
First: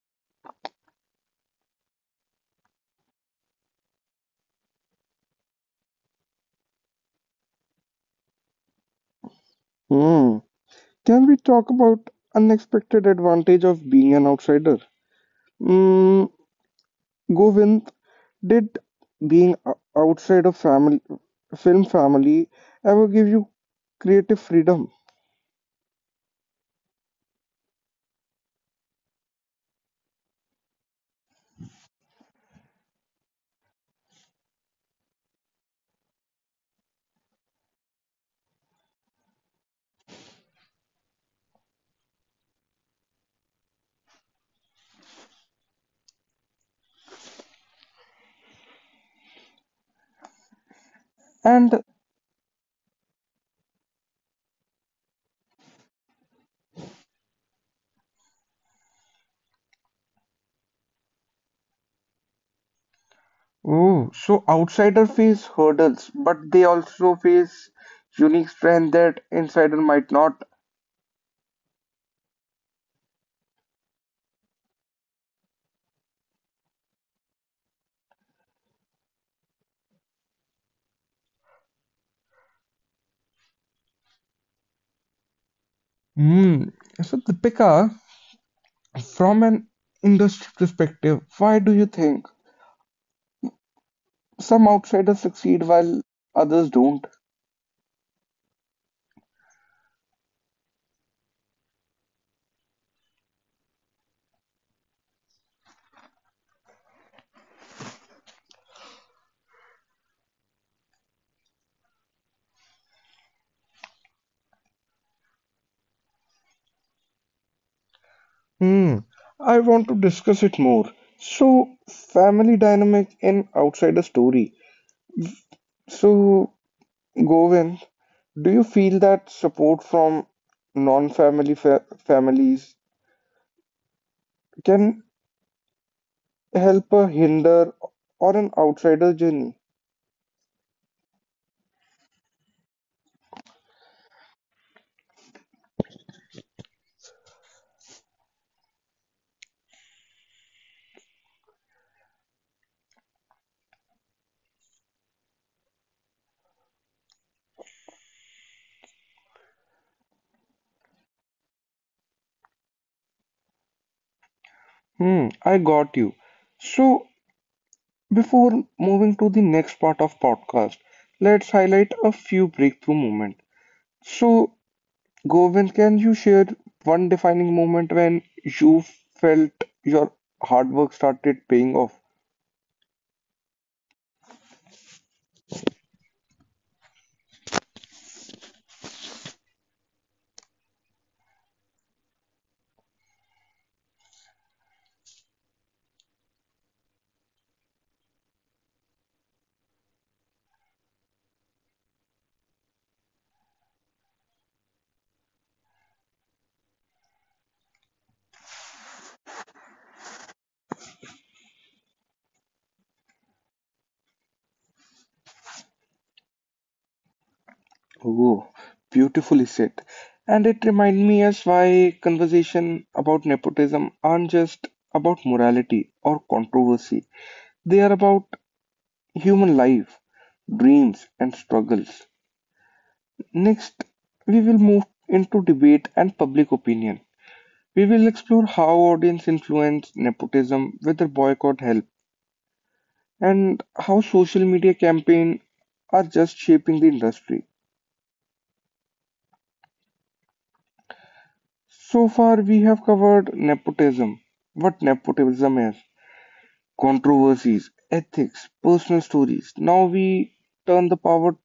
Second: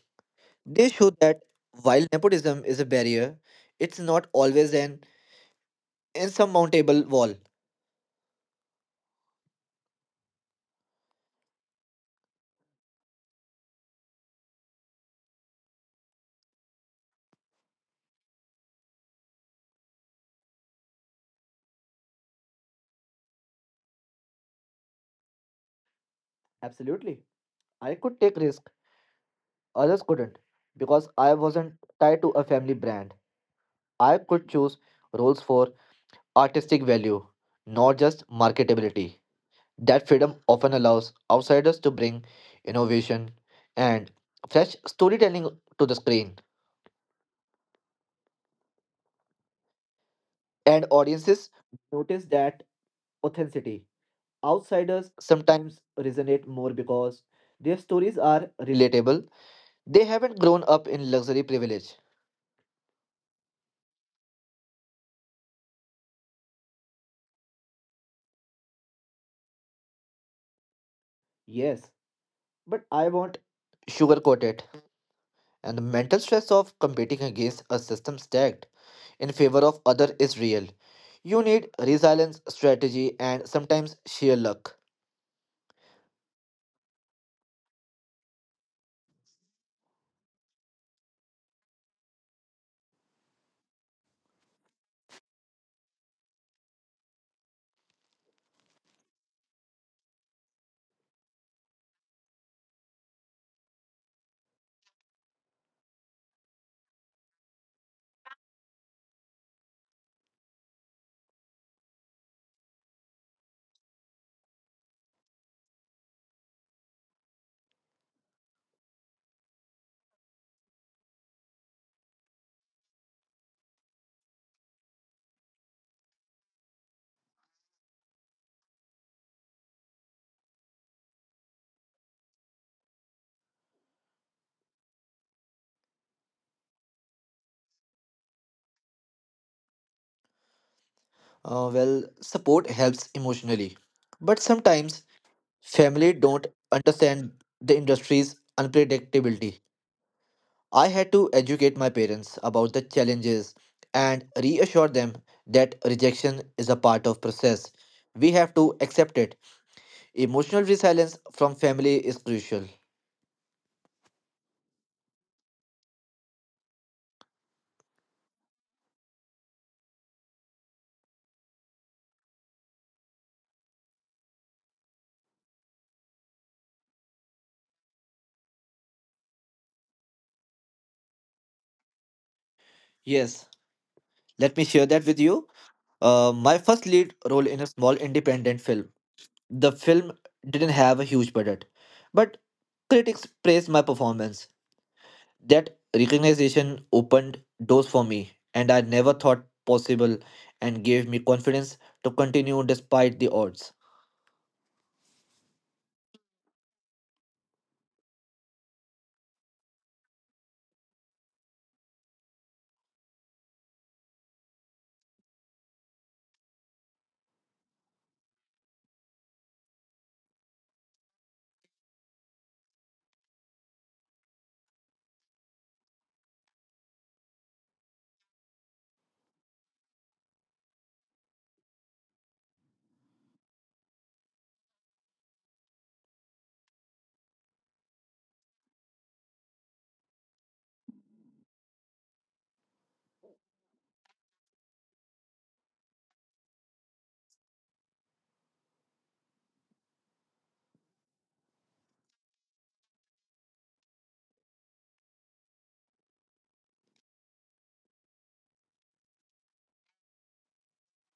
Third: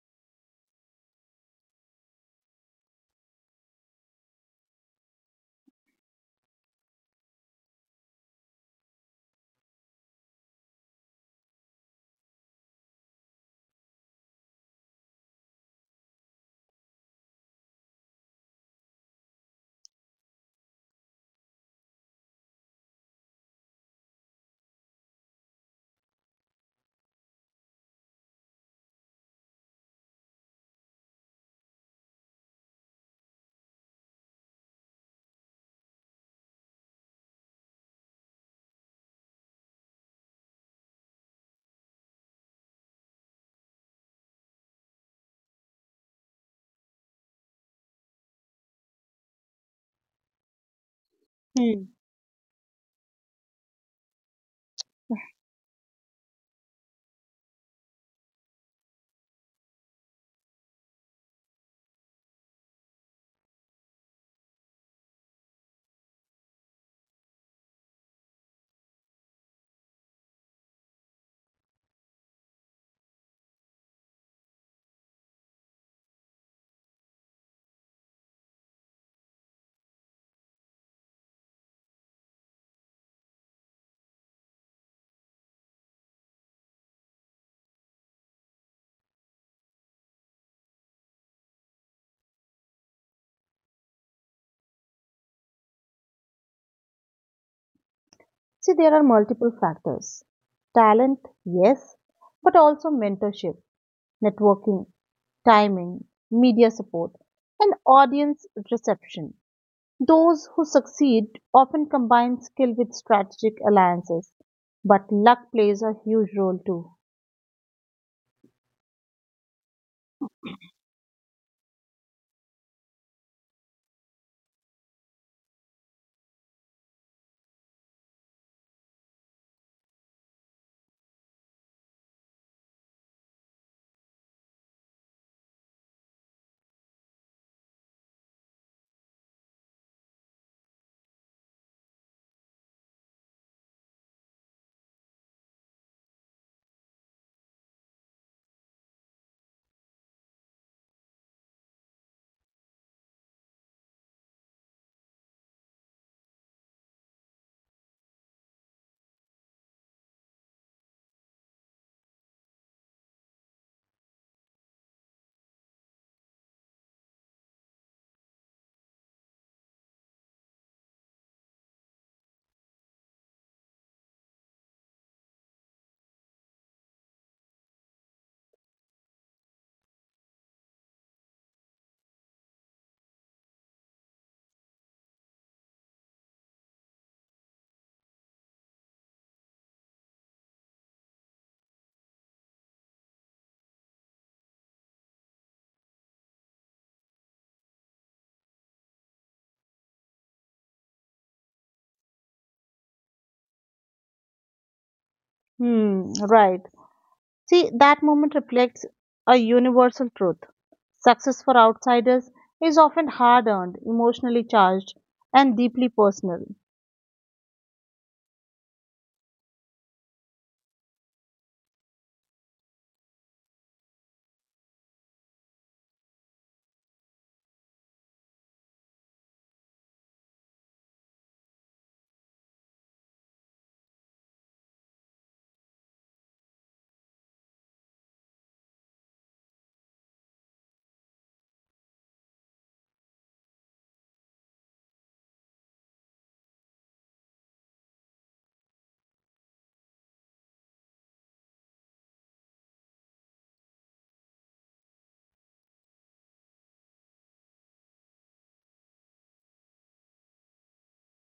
Speaker 3: They show that while nepotism is a barrier, it's not always an insurmountable wall.
Speaker 1: Hmm. Can we talk about unexpected advantage of being an outsider? Hmm. Govind, did being outside of family, film family ever give you creative freedom?
Speaker 3: Absolutely. I could take risk, others couldn't, because I wasn't tied to a family brand. I could choose roles for artistic value, not just marketability. That freedom often allows outsiders to bring innovation and fresh storytelling to the screen, and audiences
Speaker 1: And
Speaker 3: notice that authenticity. Outsiders sometimes resonate more because their stories are relatable. They haven't grown up in luxury privilege.
Speaker 1: oh, so outsider face hurdles, but they also face unique strength that insider might not.
Speaker 3: Yes, but I won't sugarcoat it. And the mental stress of competing against a system stacked in favor of other is real. You need resilience, strategy, and sometimes sheer luck.
Speaker 1: Hmm. So, Deepika, from an industry perspective, why do you think some outsiders succeed while others don't?
Speaker 2: See, there are multiple factors: talent, yes, but also mentorship, networking, timing, media support, and audience reception. Those who succeed often combine skill with strategic alliances, but luck plays a huge role too.
Speaker 1: Hmm, I want to discuss it more. So, family dynamic in outsider story. So, Govind, do you feel that support from non-family fa families can help a hinder or an outsider journey?
Speaker 3: Support helps emotionally, but sometimes family don't understand the industry's unpredictability. I had to educate my parents about the challenges and reassure them that rejection is a part of process. We have to accept it. Emotional resilience from family is crucial.
Speaker 1: Hmm, I got you. So, before moving to the next part of podcast, let's highlight a few breakthrough moments. So, Govind, can you share one defining moment when you felt your hard work started paying off?
Speaker 3: Yes, let me share that with you. My first lead role in a small independent film. The film didn't have a huge budget, but critics praised my performance. That recognition opened doors for me and I never thought possible and gave me confidence to continue despite the odds.
Speaker 2: Hmm, right. See, that moment reflects a universal truth. Success for outsiders is often hard earned, emotionally charged, and deeply personal.
Speaker 1: Oh, beautifully said. And it reminds me as why conversation about nepotism aren't just about morality or controversy. They are about human life, dreams, and struggles. Next, we will move into debate and public opinion. We will explore how audience influence, nepotism, whether boycott help, and how social media campaigns are just shaping the industry. So far, we have covered nepotism, what nepotism is, controversies, ethics, personal stories. Now we turn the power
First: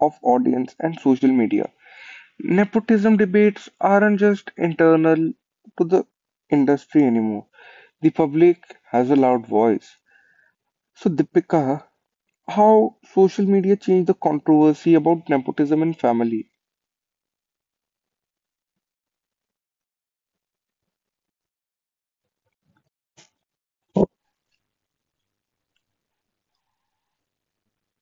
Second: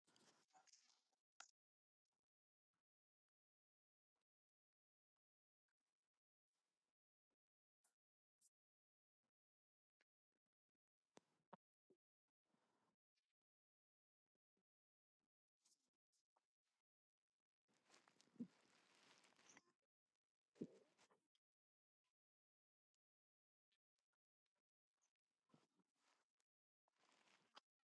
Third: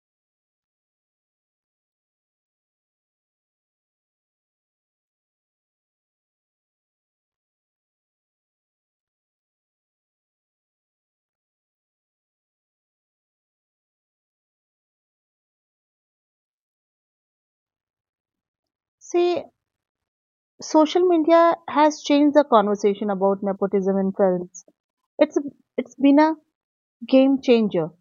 Speaker 1: of audience and social media. Nepotism debates aren't just internal to the industry anymore. The public has a loud voice. So, Deepika, how social media changed the controversy about nepotism and family.
Speaker 2: See, social media has changed the conversation about nepotism in films. It's it's been a game changer.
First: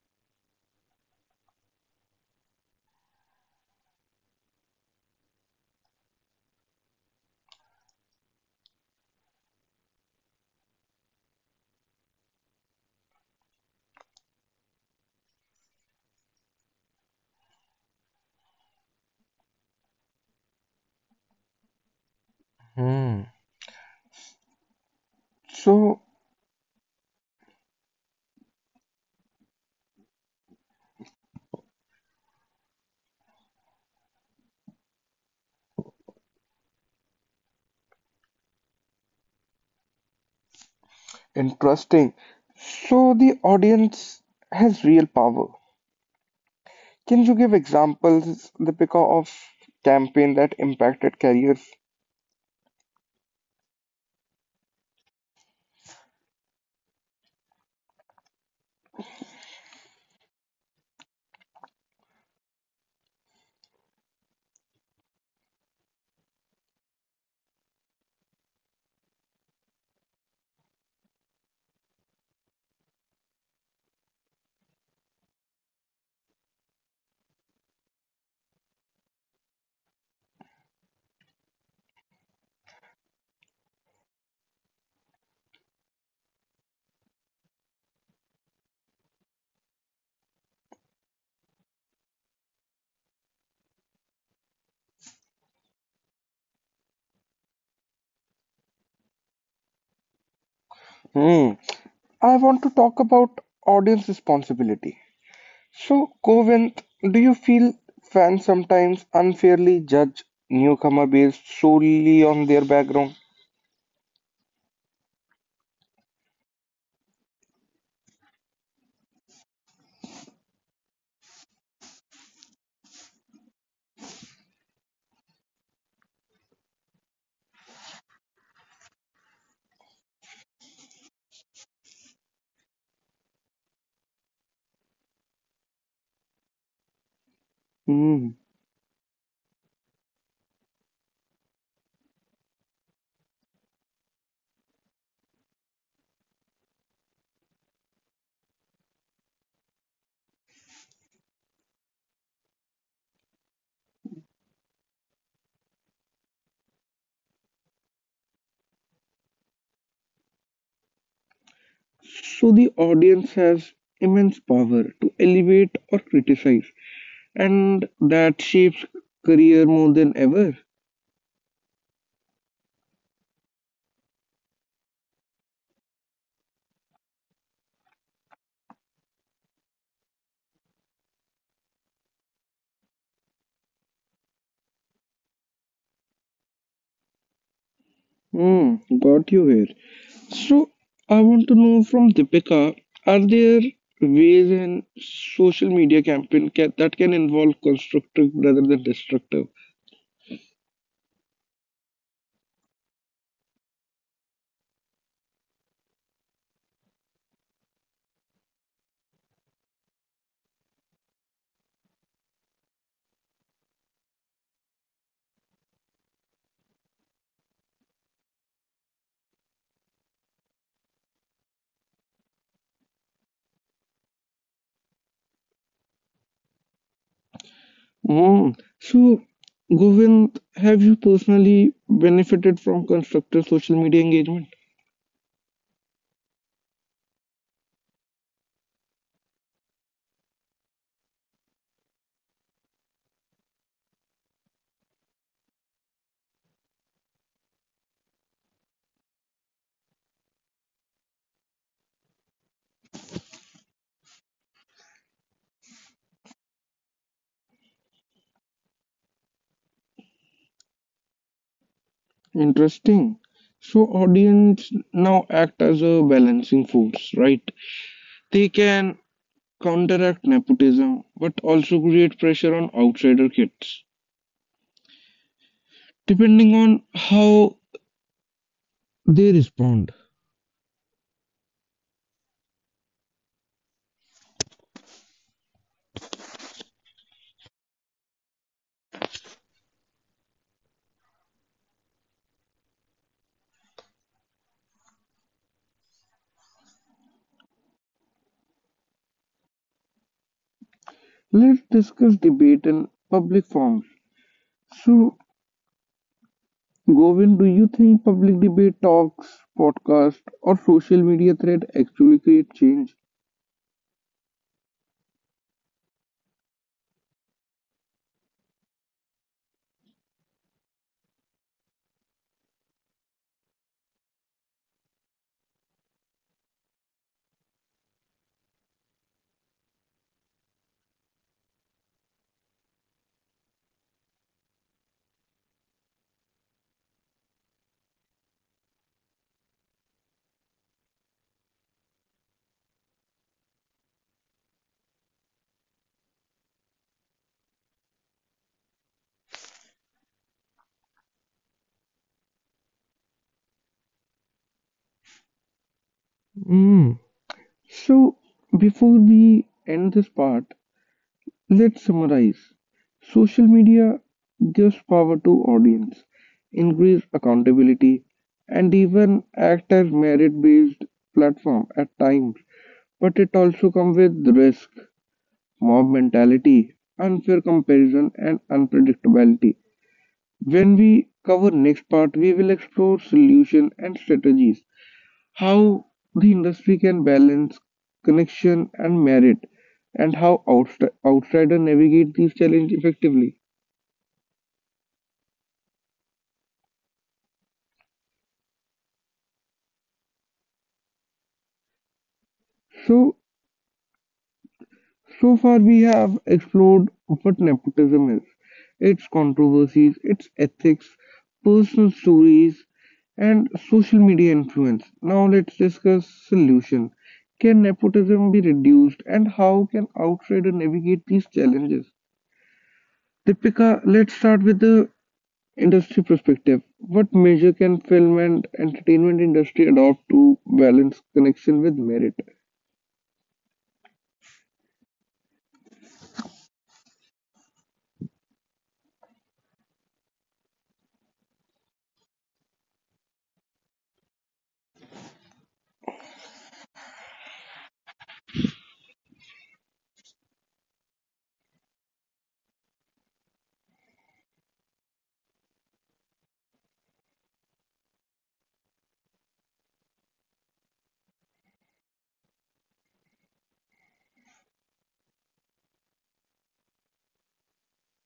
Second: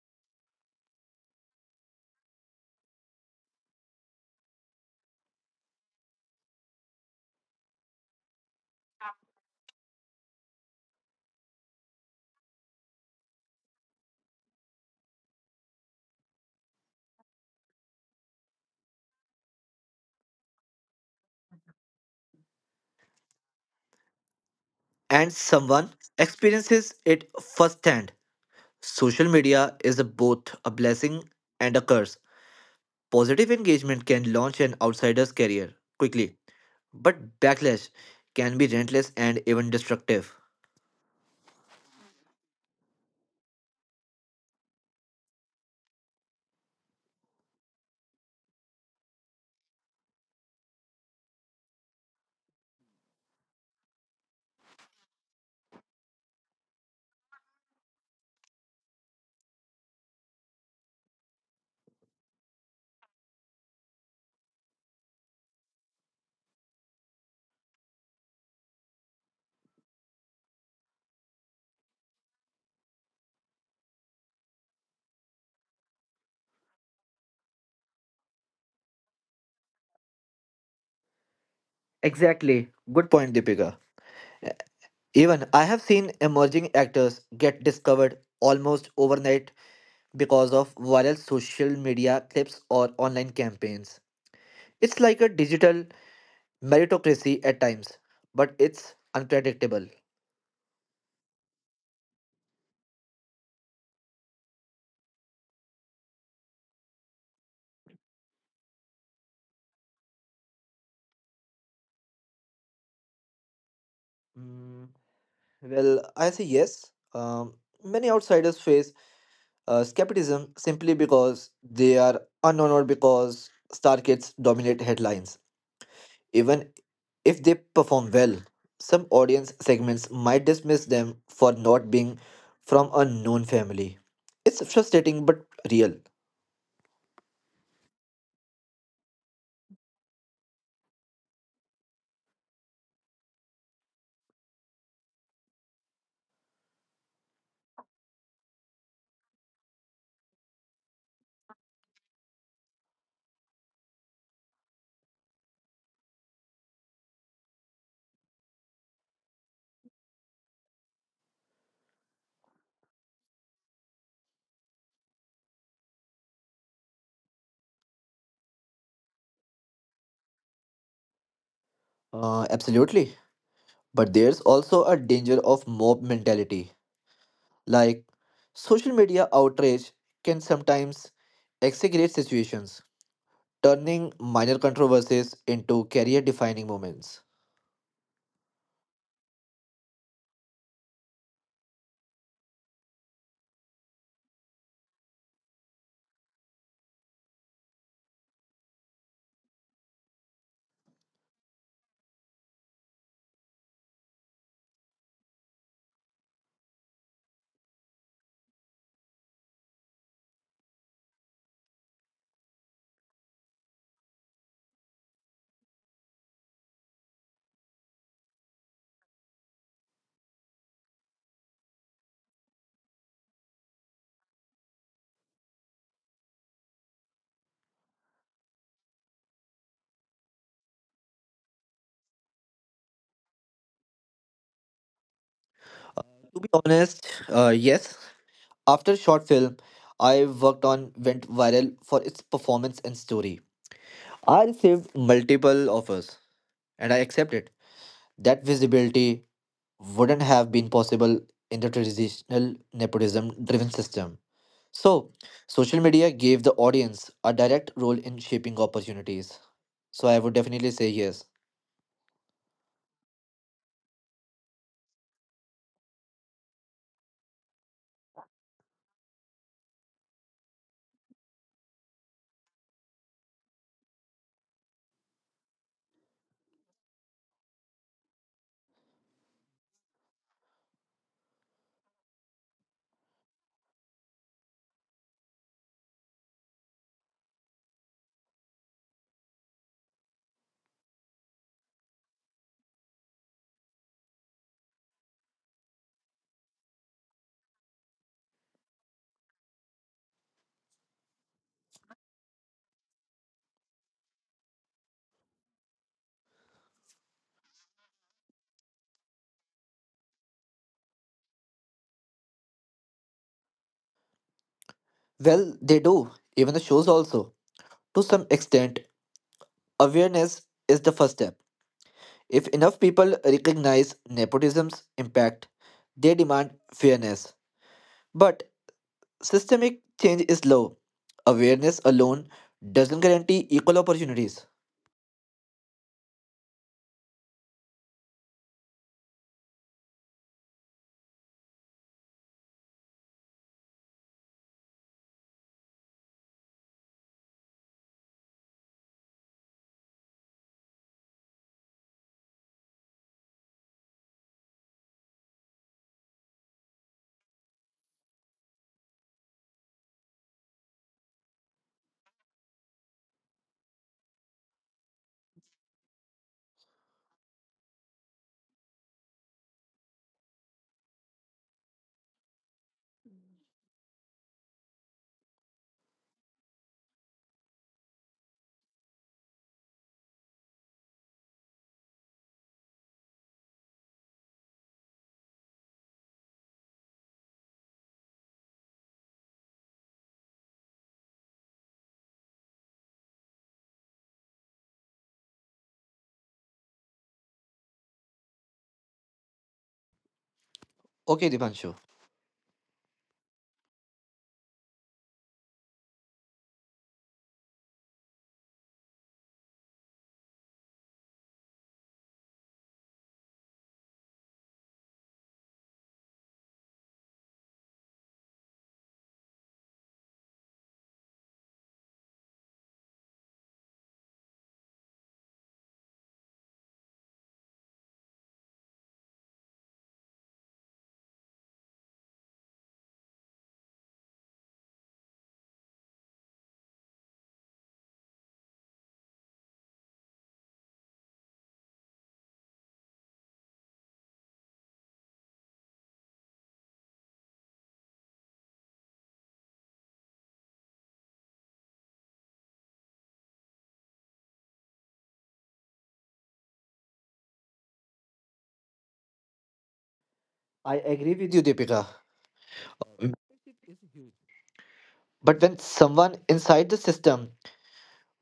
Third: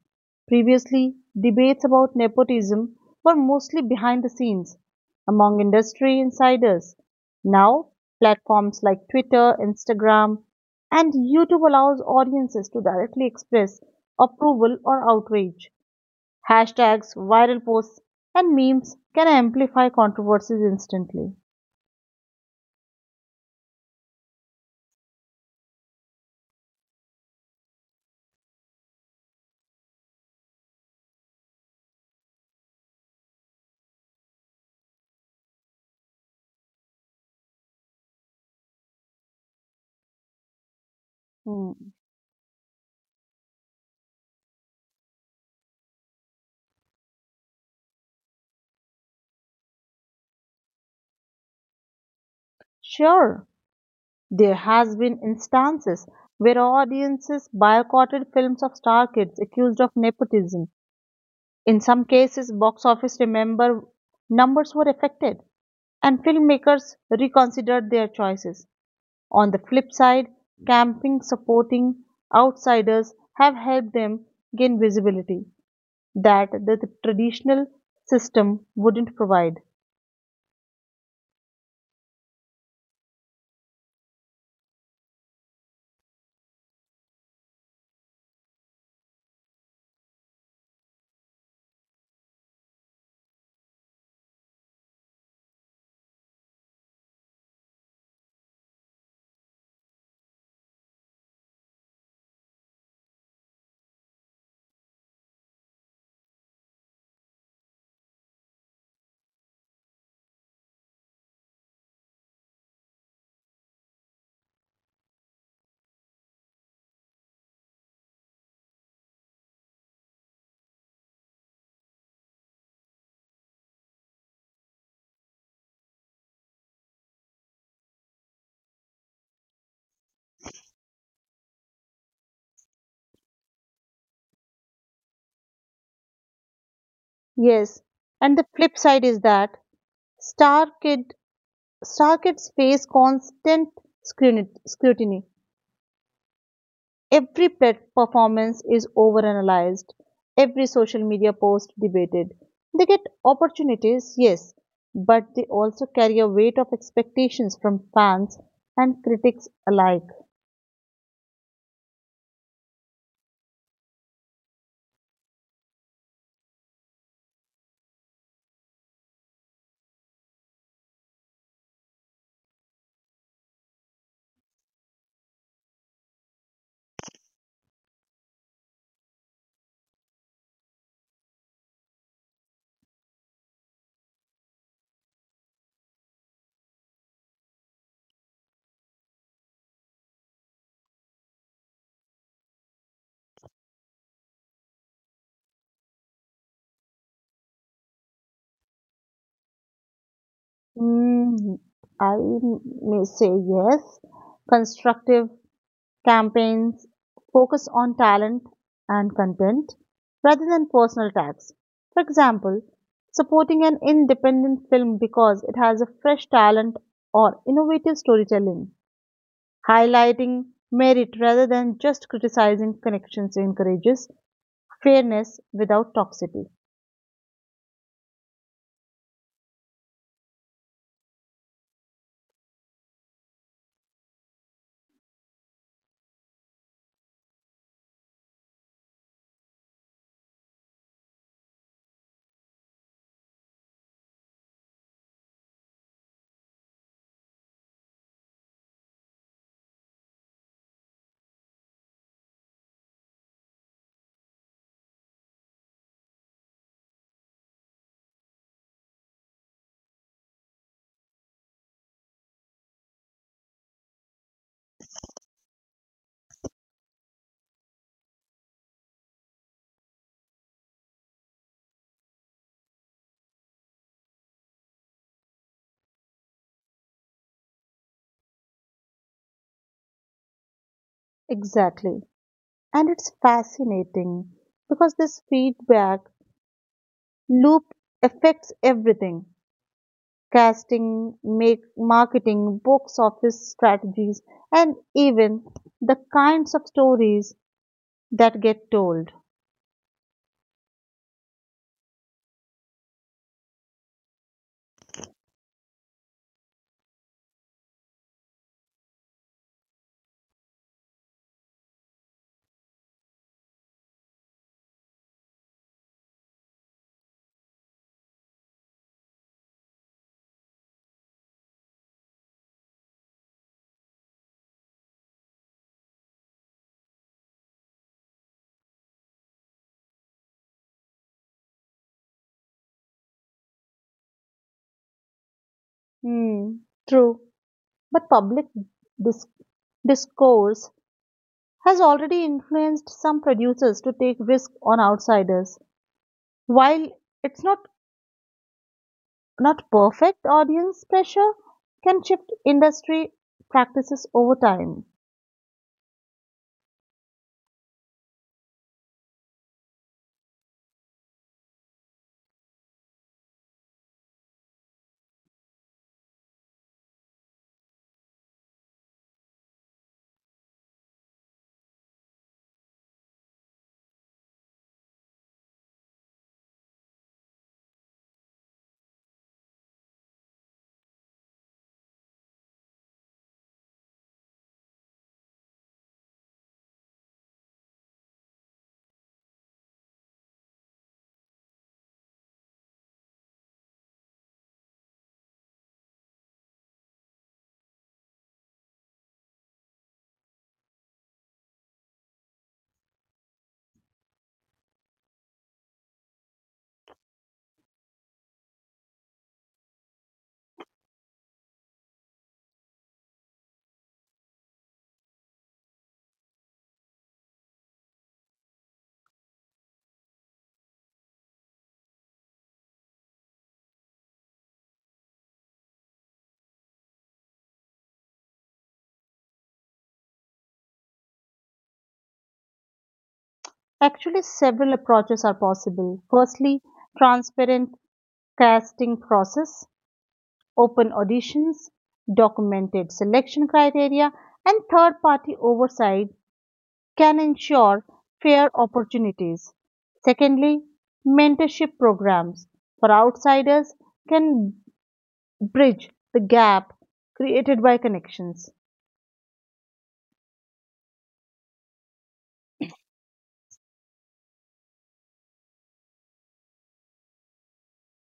Speaker 2: Previously, debates about nepotism were mostly behind the scenes among industry insiders. Now, platforms like Twitter, Instagram, and YouTube allows audiences to directly express approval or outrage. Hashtags, viral posts, and memes can amplify controversies instantly.
Speaker 3: And someone
Speaker 1: So
Speaker 3: experiences it firsthand. Social media is a both a blessing and a curse. Positive engagement can launch an outsider's career quickly, but backlash can be relentless and even destructive.
Speaker 2: Hmm.
Speaker 1: interesting. So the audience has real power. Can you give examples, Deepika, of campaign that impacted careers?
Speaker 2: Sure. There has been instances where audiences boycotted films of star kids accused of nepotism. In some cases, box office remember numbers were affected, and filmmakers reconsidered their choices. On the flip side, camping supporting outsiders have helped them gain visibility that the traditional system wouldn't provide.
Speaker 3: Exactly. Good point, Deepika. Even I have seen emerging actors get discovered almost overnight because of viral social media clips or online campaigns. It's like a digital meritocracy at times, but it's unpredictable.
Speaker 1: Hmm. I want to talk about audience responsibility. So, Govind, do you feel fans sometimes unfairly judge newcomer based solely on their background?
Speaker 3: Mm, I say yes. Um, Many outsiders face skepticism simply because they are unknown or because star kids dominate headlines. Even if they perform well, some audience segments might dismiss them for not being from a known family. It's frustrating but real.
Speaker 2: Yes,
Speaker 1: Mm.
Speaker 2: and the flip side is that Star Kid Starkets face constant scrutiny. Every performance is overanalyzed, every social media post debated. They get opportunities, yes, but they also carry a weight of expectations from fans and critics alike.
Speaker 1: So the audience has immense power to elevate or criticize, and that shapes career more than ever.
Speaker 3: Absolutely. But there's also a danger of mob mentality. Like, social media outrage can sometimes exaggerate situations, turning minor controversies into career defining moments.
Speaker 1: Mm. Got you here. So I want to know from Deepika, are there ways in social media campaign that can involve constructive rather than destructive?
Speaker 2: Mm, I may say yes. Constructive campaigns focus on talent and content rather than personal tags. For example, supporting an independent film because it has a fresh talent or innovative storytelling, highlighting merit rather than just criticizing connections encourages fairness without toxicity.
Speaker 1: Mm. So Govind, have you personally benefited from constructive social media engagement?
Speaker 3: To be honest, yes. After short film I worked on went viral for its performance and story. I received multiple offers and I accepted. That visibility wouldn't have been possible in the traditional nepotism driven system. So, social media gave the audience a direct role in shaping opportunities. So, I would definitely say yes.
Speaker 1: Interesting. So audience now act as a balancing force, right? They can counteract nepotism, but also create pressure on outsider kids, depending on how they respond.
Speaker 2: Exactly. And it's fascinating because this feedback loop affects everything: casting, make, marketing, box office strategies, and even the kinds of stories that get told.
Speaker 1: Let's discuss debate in public forms. So, Govind, do you think public debate talks, podcast, or social media thread actually create change?
Speaker 3: Well, they do, even the shows also. To some extent, awareness is the first step. If enough people recognize nepotism's impact, they demand fairness. But systemic change is low. Awareness alone doesn't guarantee equal opportunities.
Speaker 2: Hmm, true, but public dis- discourse has already influenced some producers to take risk on outsiders. While it's not perfect, audience pressure can shift industry practices over time.
Speaker 1: Mm. So, before we end this part, let's summarize. Social media gives power to audience, increase accountability, and even act as merit-based platform at times. But it also comes with risk, mob mentality, unfair comparison, and unpredictability. When we cover next part, we will explore solution and strategies how the industry can balance connection and merit, and how outsiders navigate these challenges effectively.
Speaker 3: Okay, Dipanshu.
Speaker 1: So, so far we have explored what nepotism is, its controversies, its ethics, personal stories, and social media influence. Now let's discuss solution. Can nepotism be reduced and how can outsiders navigate these challenges? Deepika, let's start with the industry perspective. What measure can film and entertainment industry adopt to balance connection with merit?
Speaker 2: Actually, several approaches are possible. Firstly, transparent casting process, open auditions, documented selection criteria, and third party oversight can ensure fair opportunities. Secondly, mentorship programs for outsiders can bridge the gap created by connections.
Speaker 3: I agree with you, Deepika. But when someone inside the system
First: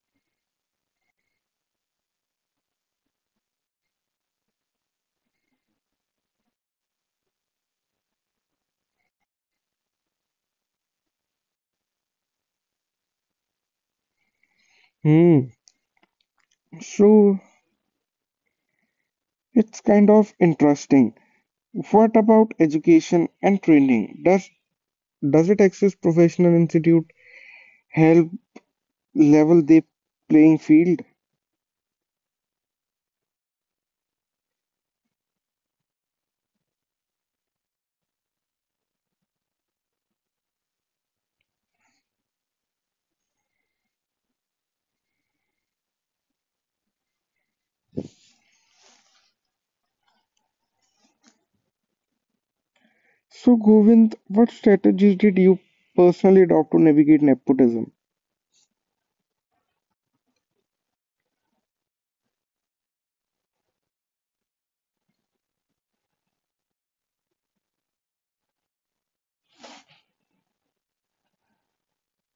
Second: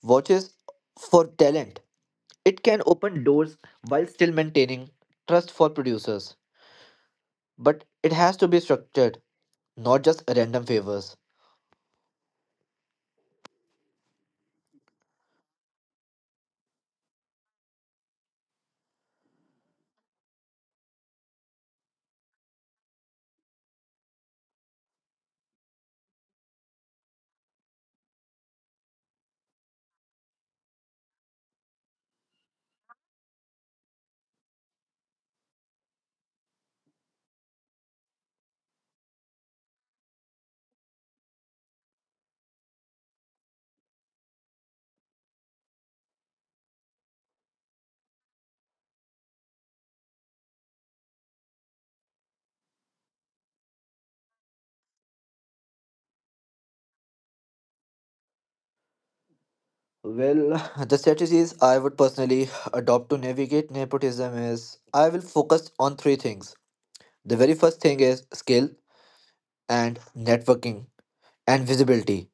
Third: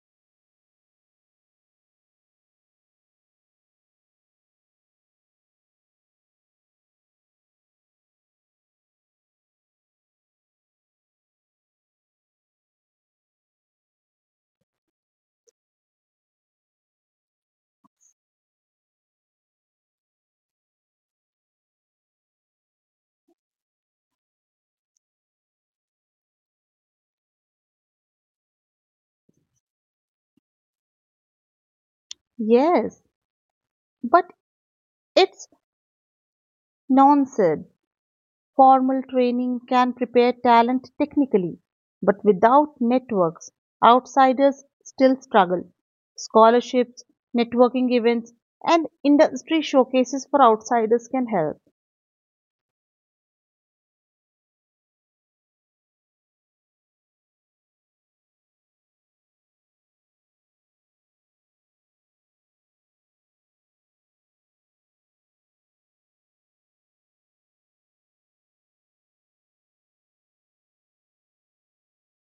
Speaker 3: watches for talent, it can open doors while still maintaining trust for producers, but it has to be structured, not just random favors.
Speaker 1: Hmm. So it's kind of interesting. What about education and training? Does it access professional institute help level the playing field?
Speaker 2: Yes, but it's nonsense. Formal training can prepare talent technically, but without networks, outsiders still struggle. Scholarships, networking events, and industry showcases for outsiders can help.
Speaker 1: So Govind, what strategies did you personally adopt to navigate nepotism?
Speaker 3: Well, the strategies I would personally adopt to navigate nepotism is I will focus on three things. The very first thing is skill and networking and visibility.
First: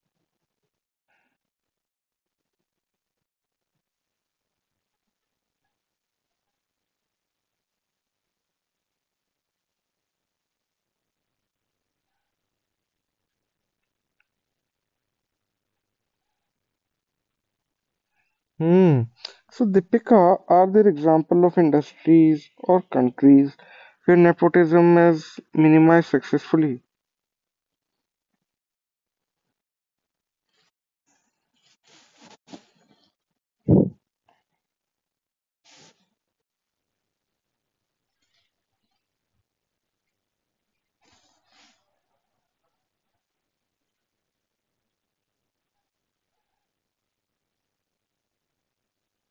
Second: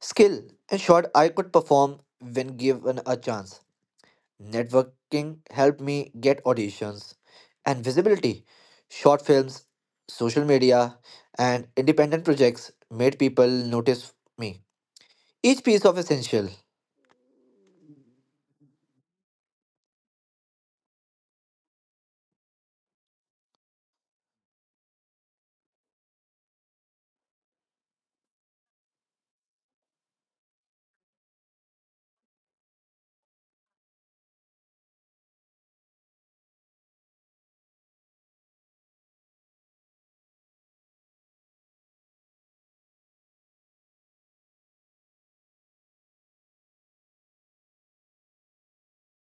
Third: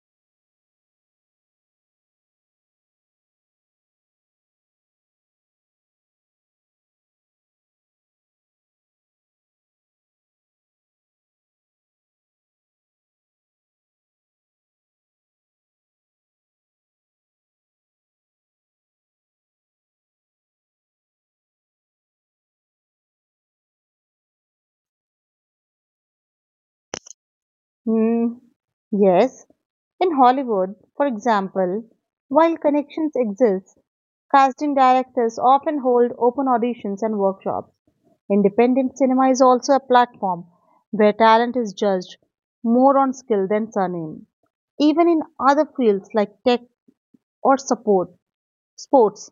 Speaker 3: Skill, in short, I could perform when given a chance. Networking helped me get auditions and visibility. Short films, social media, and independent projects made people notice me. Each piece of essential.
Speaker 1: Hmm. So Deepika, are there example of industries or countries where nepotism is minimized successfully?
Speaker 2: Hmm, yes. In Hollywood, for example, while connections exist, casting directors often hold open auditions and workshops. Independent cinema is also a platform where talent is judged more on skill than surname. Even in other fields like tech or sports,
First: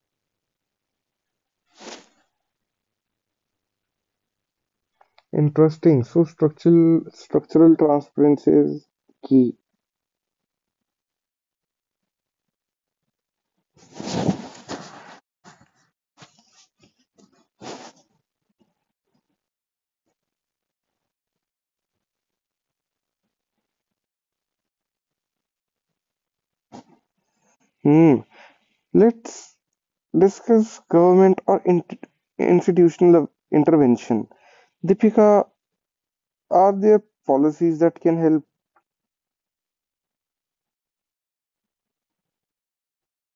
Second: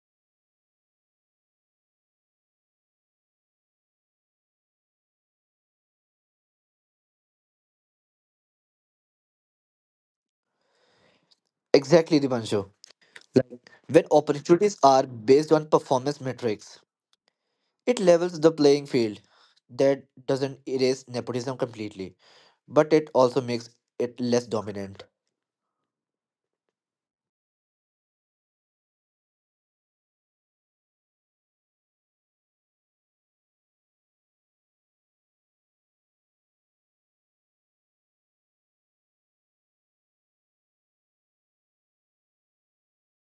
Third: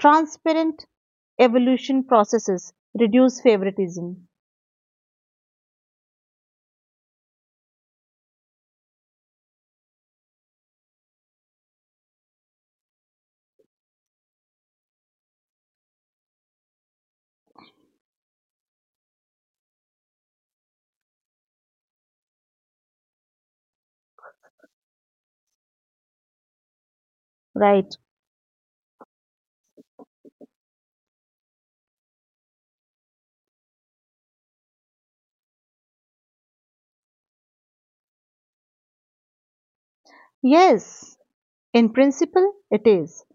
Speaker 2: transparent evolution processes reduce favoritism.
Speaker 1: Interesting. So structural transparency is key.
Speaker 3: Exactly, Dipanshu. Like when opportunities are based on performance metrics, it levels the playing field. That doesn't erase nepotism completely, but it also makes it less dominant.
Speaker 2: Right?
Speaker 1: Hmm. Let's discuss government or institutional intervention. Deepika, are there policies that can help?
Speaker 2: Yes, in principle, it is.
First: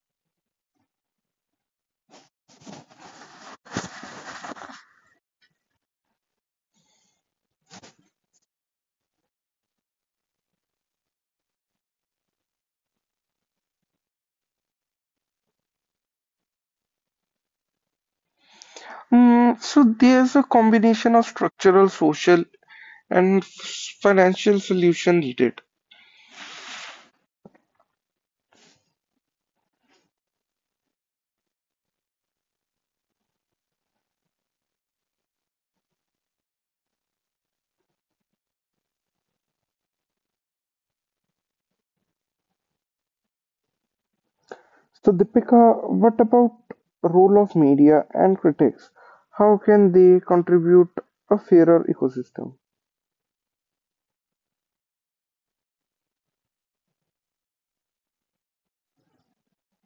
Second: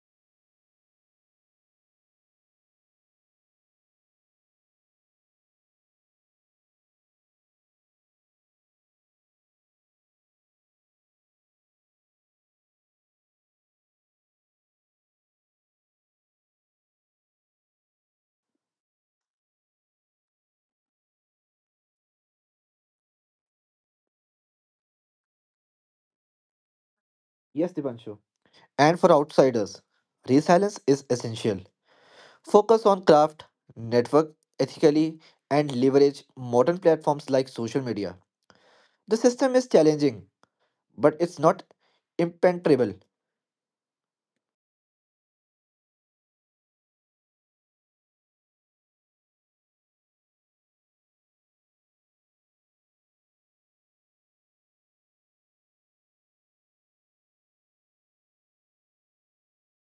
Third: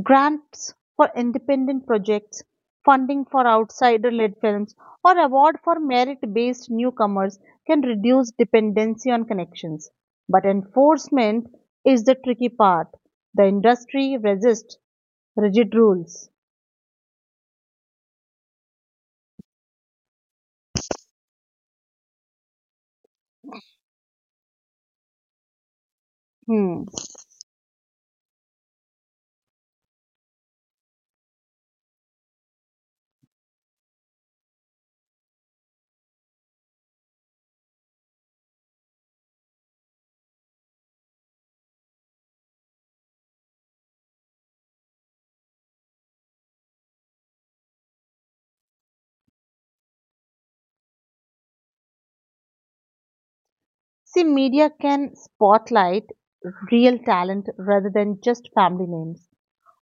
Speaker 2: Grants for independent projects, funding for outsider-led films, or award for merit-based newcomers can reduce dependency on connections. But enforcement is the tricky part. The industry resists rigid rules.
Speaker 1: Hmm, so there's a combination of structural, social, and financial solution needed.
Speaker 2: Hmm.
Speaker 3: Yes, Dipanshu. And for outsiders, resilience is essential. Focus on craft, network ethically, and leverage modern platforms like social media. The system is challenging, but it's not impenetrable.
Speaker 1: So Deepika, what about role of media and critics? How can they contribute a fairer ecosystem?
Speaker 2: See, media can spotlight real talent rather than just family names.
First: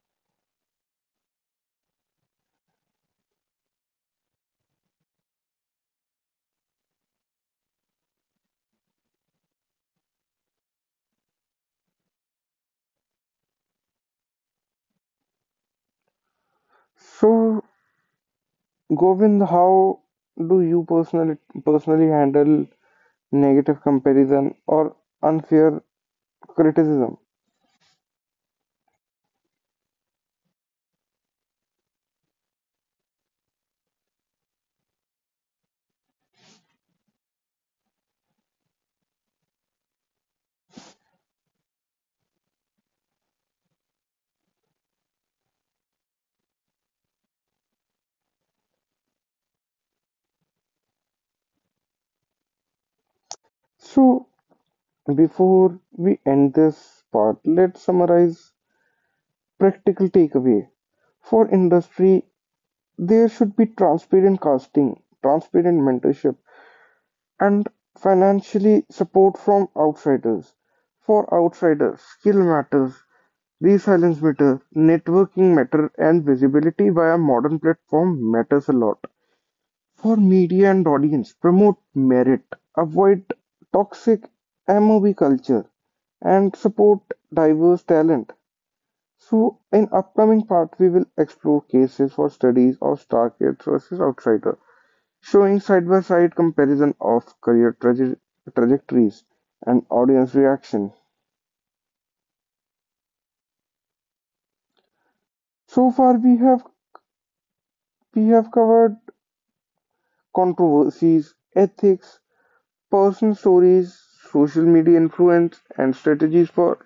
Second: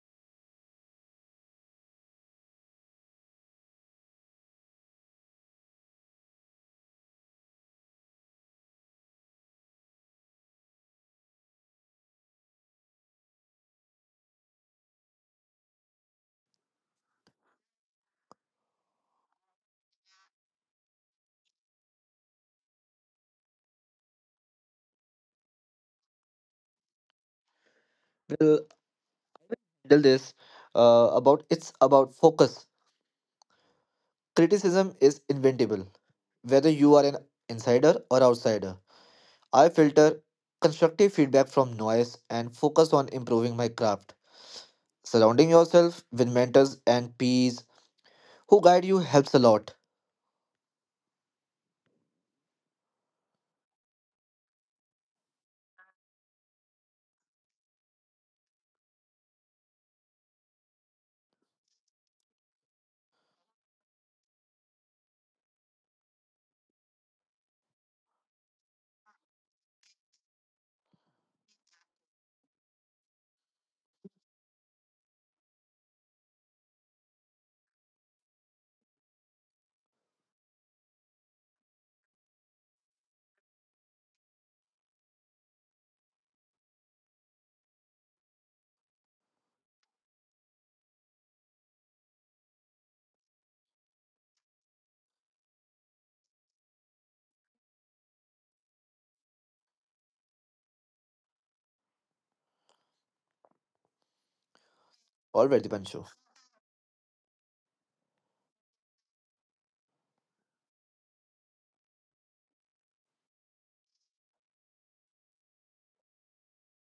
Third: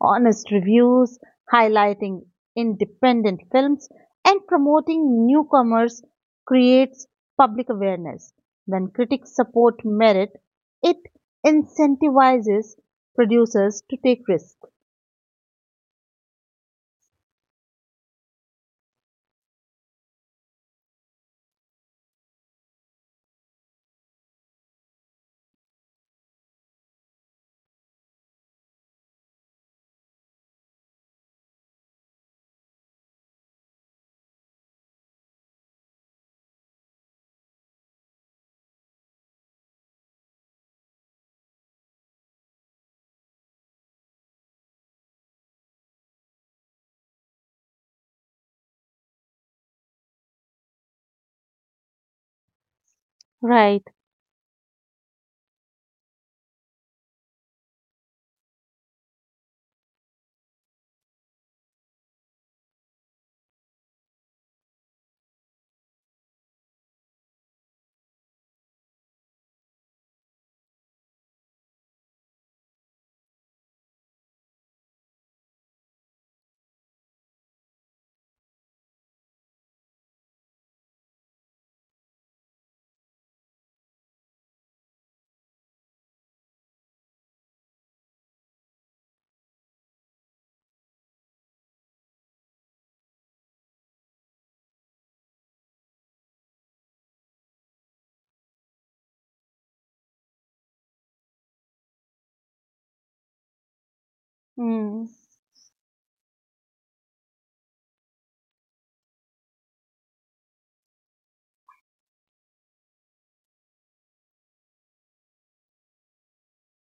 Speaker 2: Honest reviews, highlighting independent films, and promoting newcomers creates public awareness. When critics support merit, it incentivizes producers to take risks.
Speaker 1: So Govind, how do you personally handle negative comparison or unfair criticism?
Speaker 3: We'll handle this about it's about focus. Criticism is inventable, whether you are an insider or outsider. I filter constructive feedback from noise and focus on improving my craft. Surrounding yourself with mentors and peers who guide you helps a lot.
Speaker 2: Right.
Speaker 1: So before we end this part, let's summarize practical takeaway. For industry, there should be transparent casting, transparent mentorship, and financially, support from outsiders. For outsiders, skill matters, resilience matters, networking matters, and visibility via modern platform matters a lot. For media and audience, promote merit, avoid toxic mob culture, and support diverse talent. So, in upcoming part, we will explore cases for studies of star kids versus outsiders showing side-by-side comparison of career trajectories and audience reaction.
Speaker 2: Mm.
Speaker 3: All right,
Speaker 1: So
Speaker 3: Dipanshu.
Speaker 1: far, we have covered controversies, ethics, personal stories, social media influence, and strategies for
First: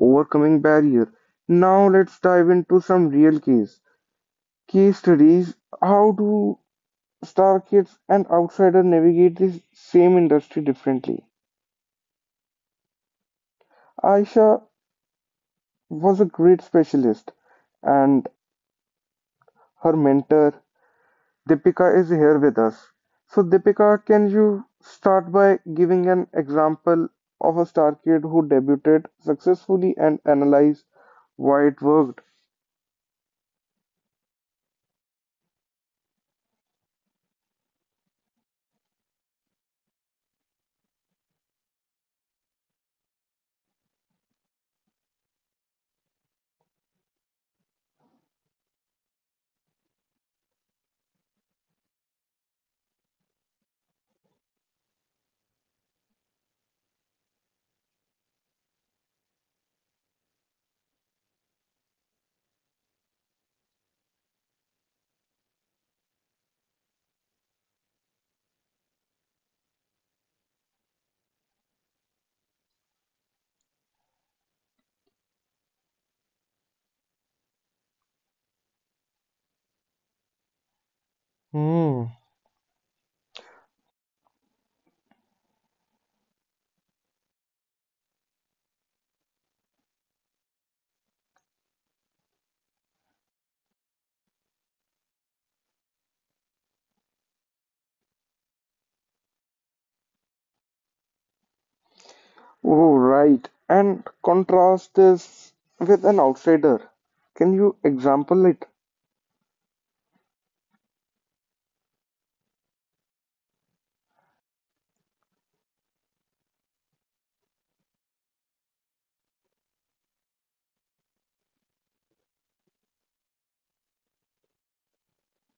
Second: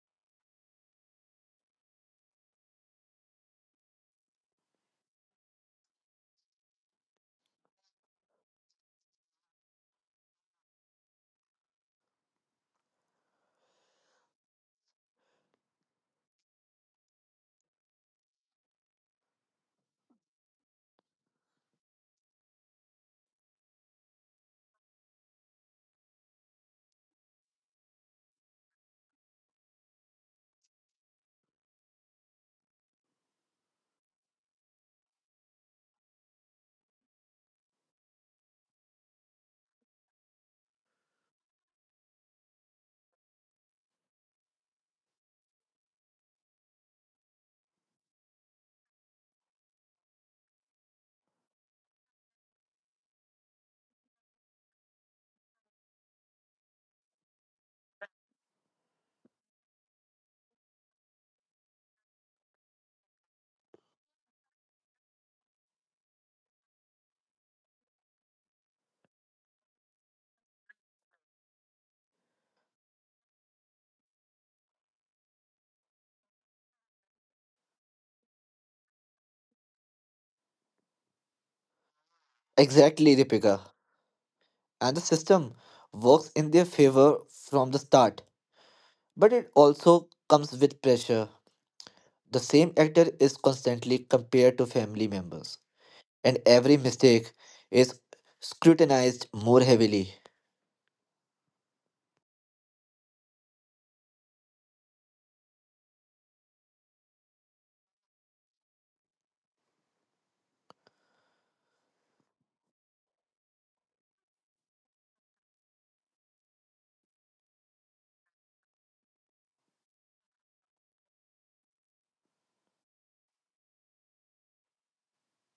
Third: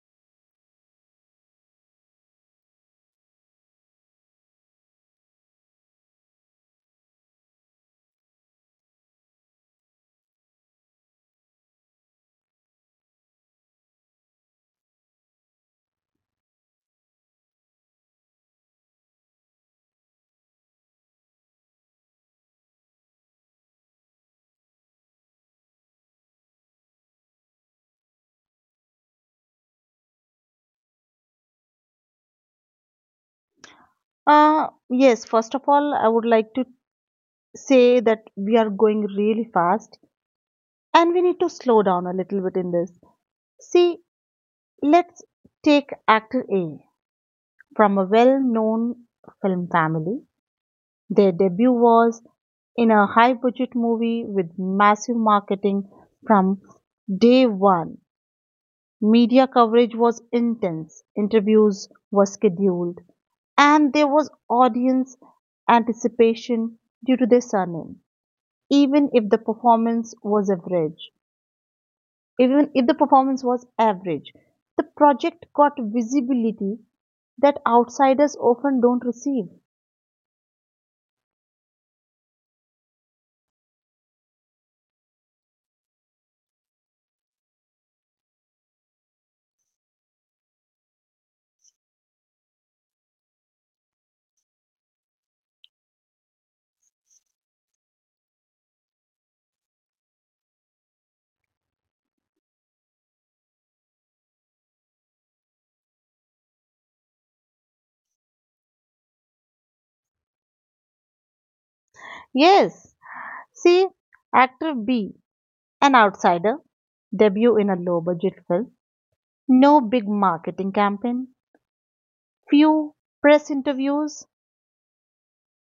Speaker 1: overcoming barrier. Now let's dive into some real case studies. How do star kids and outsiders navigate this same industry differently? Aisha was a great specialist and her mentor, Deepika is here with us. So Deepika, can you start by giving an example of a star kid who debuted successfully and analyze why it worked?
Speaker 2: Yes, first of all, I would like to say that we are going really fast and we need to slow down a little bit in this. See, let's take actor A. From a well-known film family, their debut was in a high-budget movie with massive marketing from day one. Media coverage was intense, interviews were scheduled, and there was audience anticipation due to their surname. Even if the performance was average, Even if the performance was average, the project got visibility that outsiders often don't receive.
Speaker 1: Hmm.
Speaker 3: Exactly, Deepika. And the system works in their favor from the start. But it also comes with pressure. The same actor is constantly compared to family members, and every mistake is scrutinized more heavily.
Speaker 1: Oh, right. And contrast this with an outsider. Can you example it?
Speaker 2: Yes, see, actor B, an outsider, debut in a low budget film, no big marketing campaign, few press interviews.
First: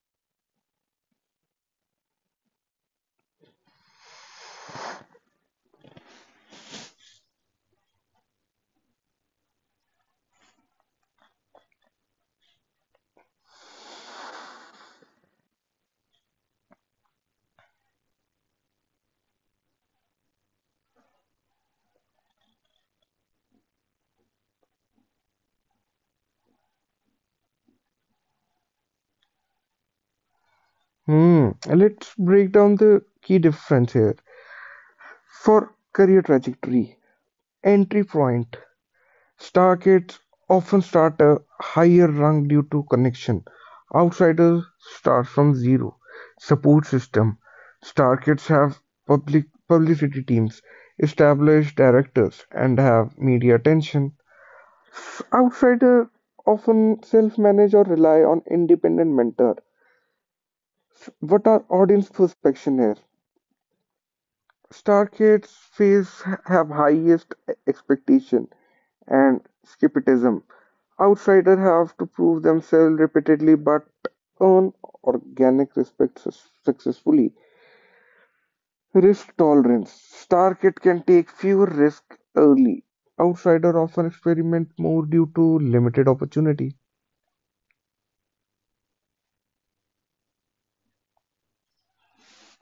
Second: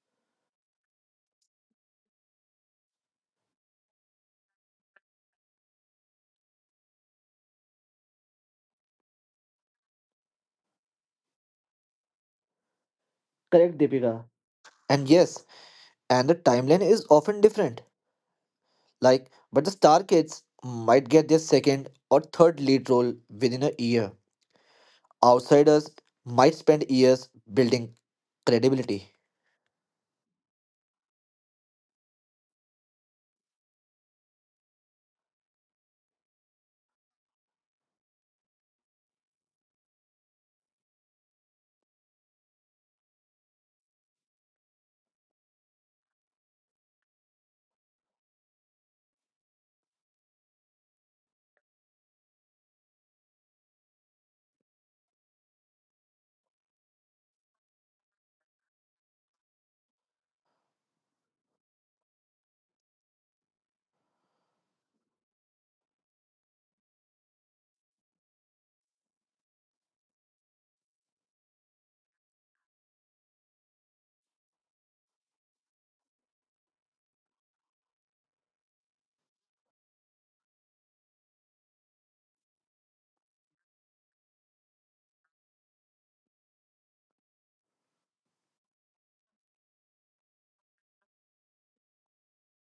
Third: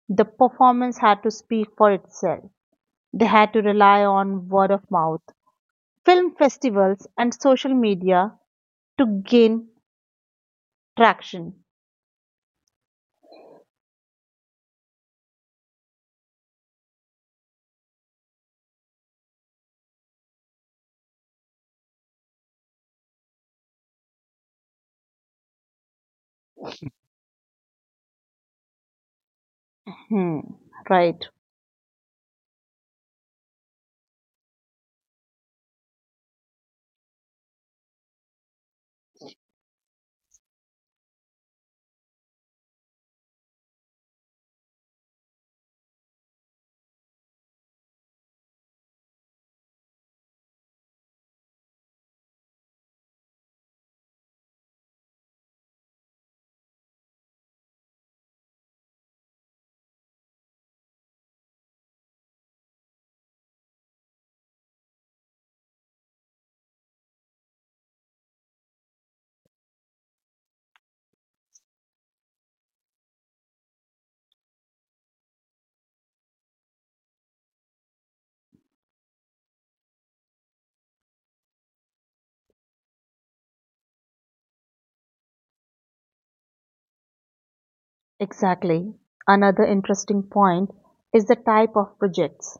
Speaker 2: The performance had to speak for itself. They had to rely on word of mouth, film festivals, and social media to gain traction.
Speaker 3: Correct, Deepika. And yes, and the timeline is often different. Like, but the star kids might get their second or third lead role within a year. Outsiders might spend years building credibility.
Speaker 2: Hmm, right,
Speaker 1: Hmm. Let's break down the key difference here. For career trajectory. Entry point. Stargates often start a higher rung due to connection; outsiders start from zero. Support system: Stargates have public publicity teams, established directors, and have media attention. Outsiders often self-manage or rely on independent mentor. What are audience perception here? Star kids face have highest expectation and skepticism. Outsiders have to prove themselves repeatedly but earn organic respect successfully. Risk tolerance. Star kid can take fewer risks early. Outsider often experiment more due to limited opportunity.
Speaker 2: exactly. Another interesting point is the type of projects.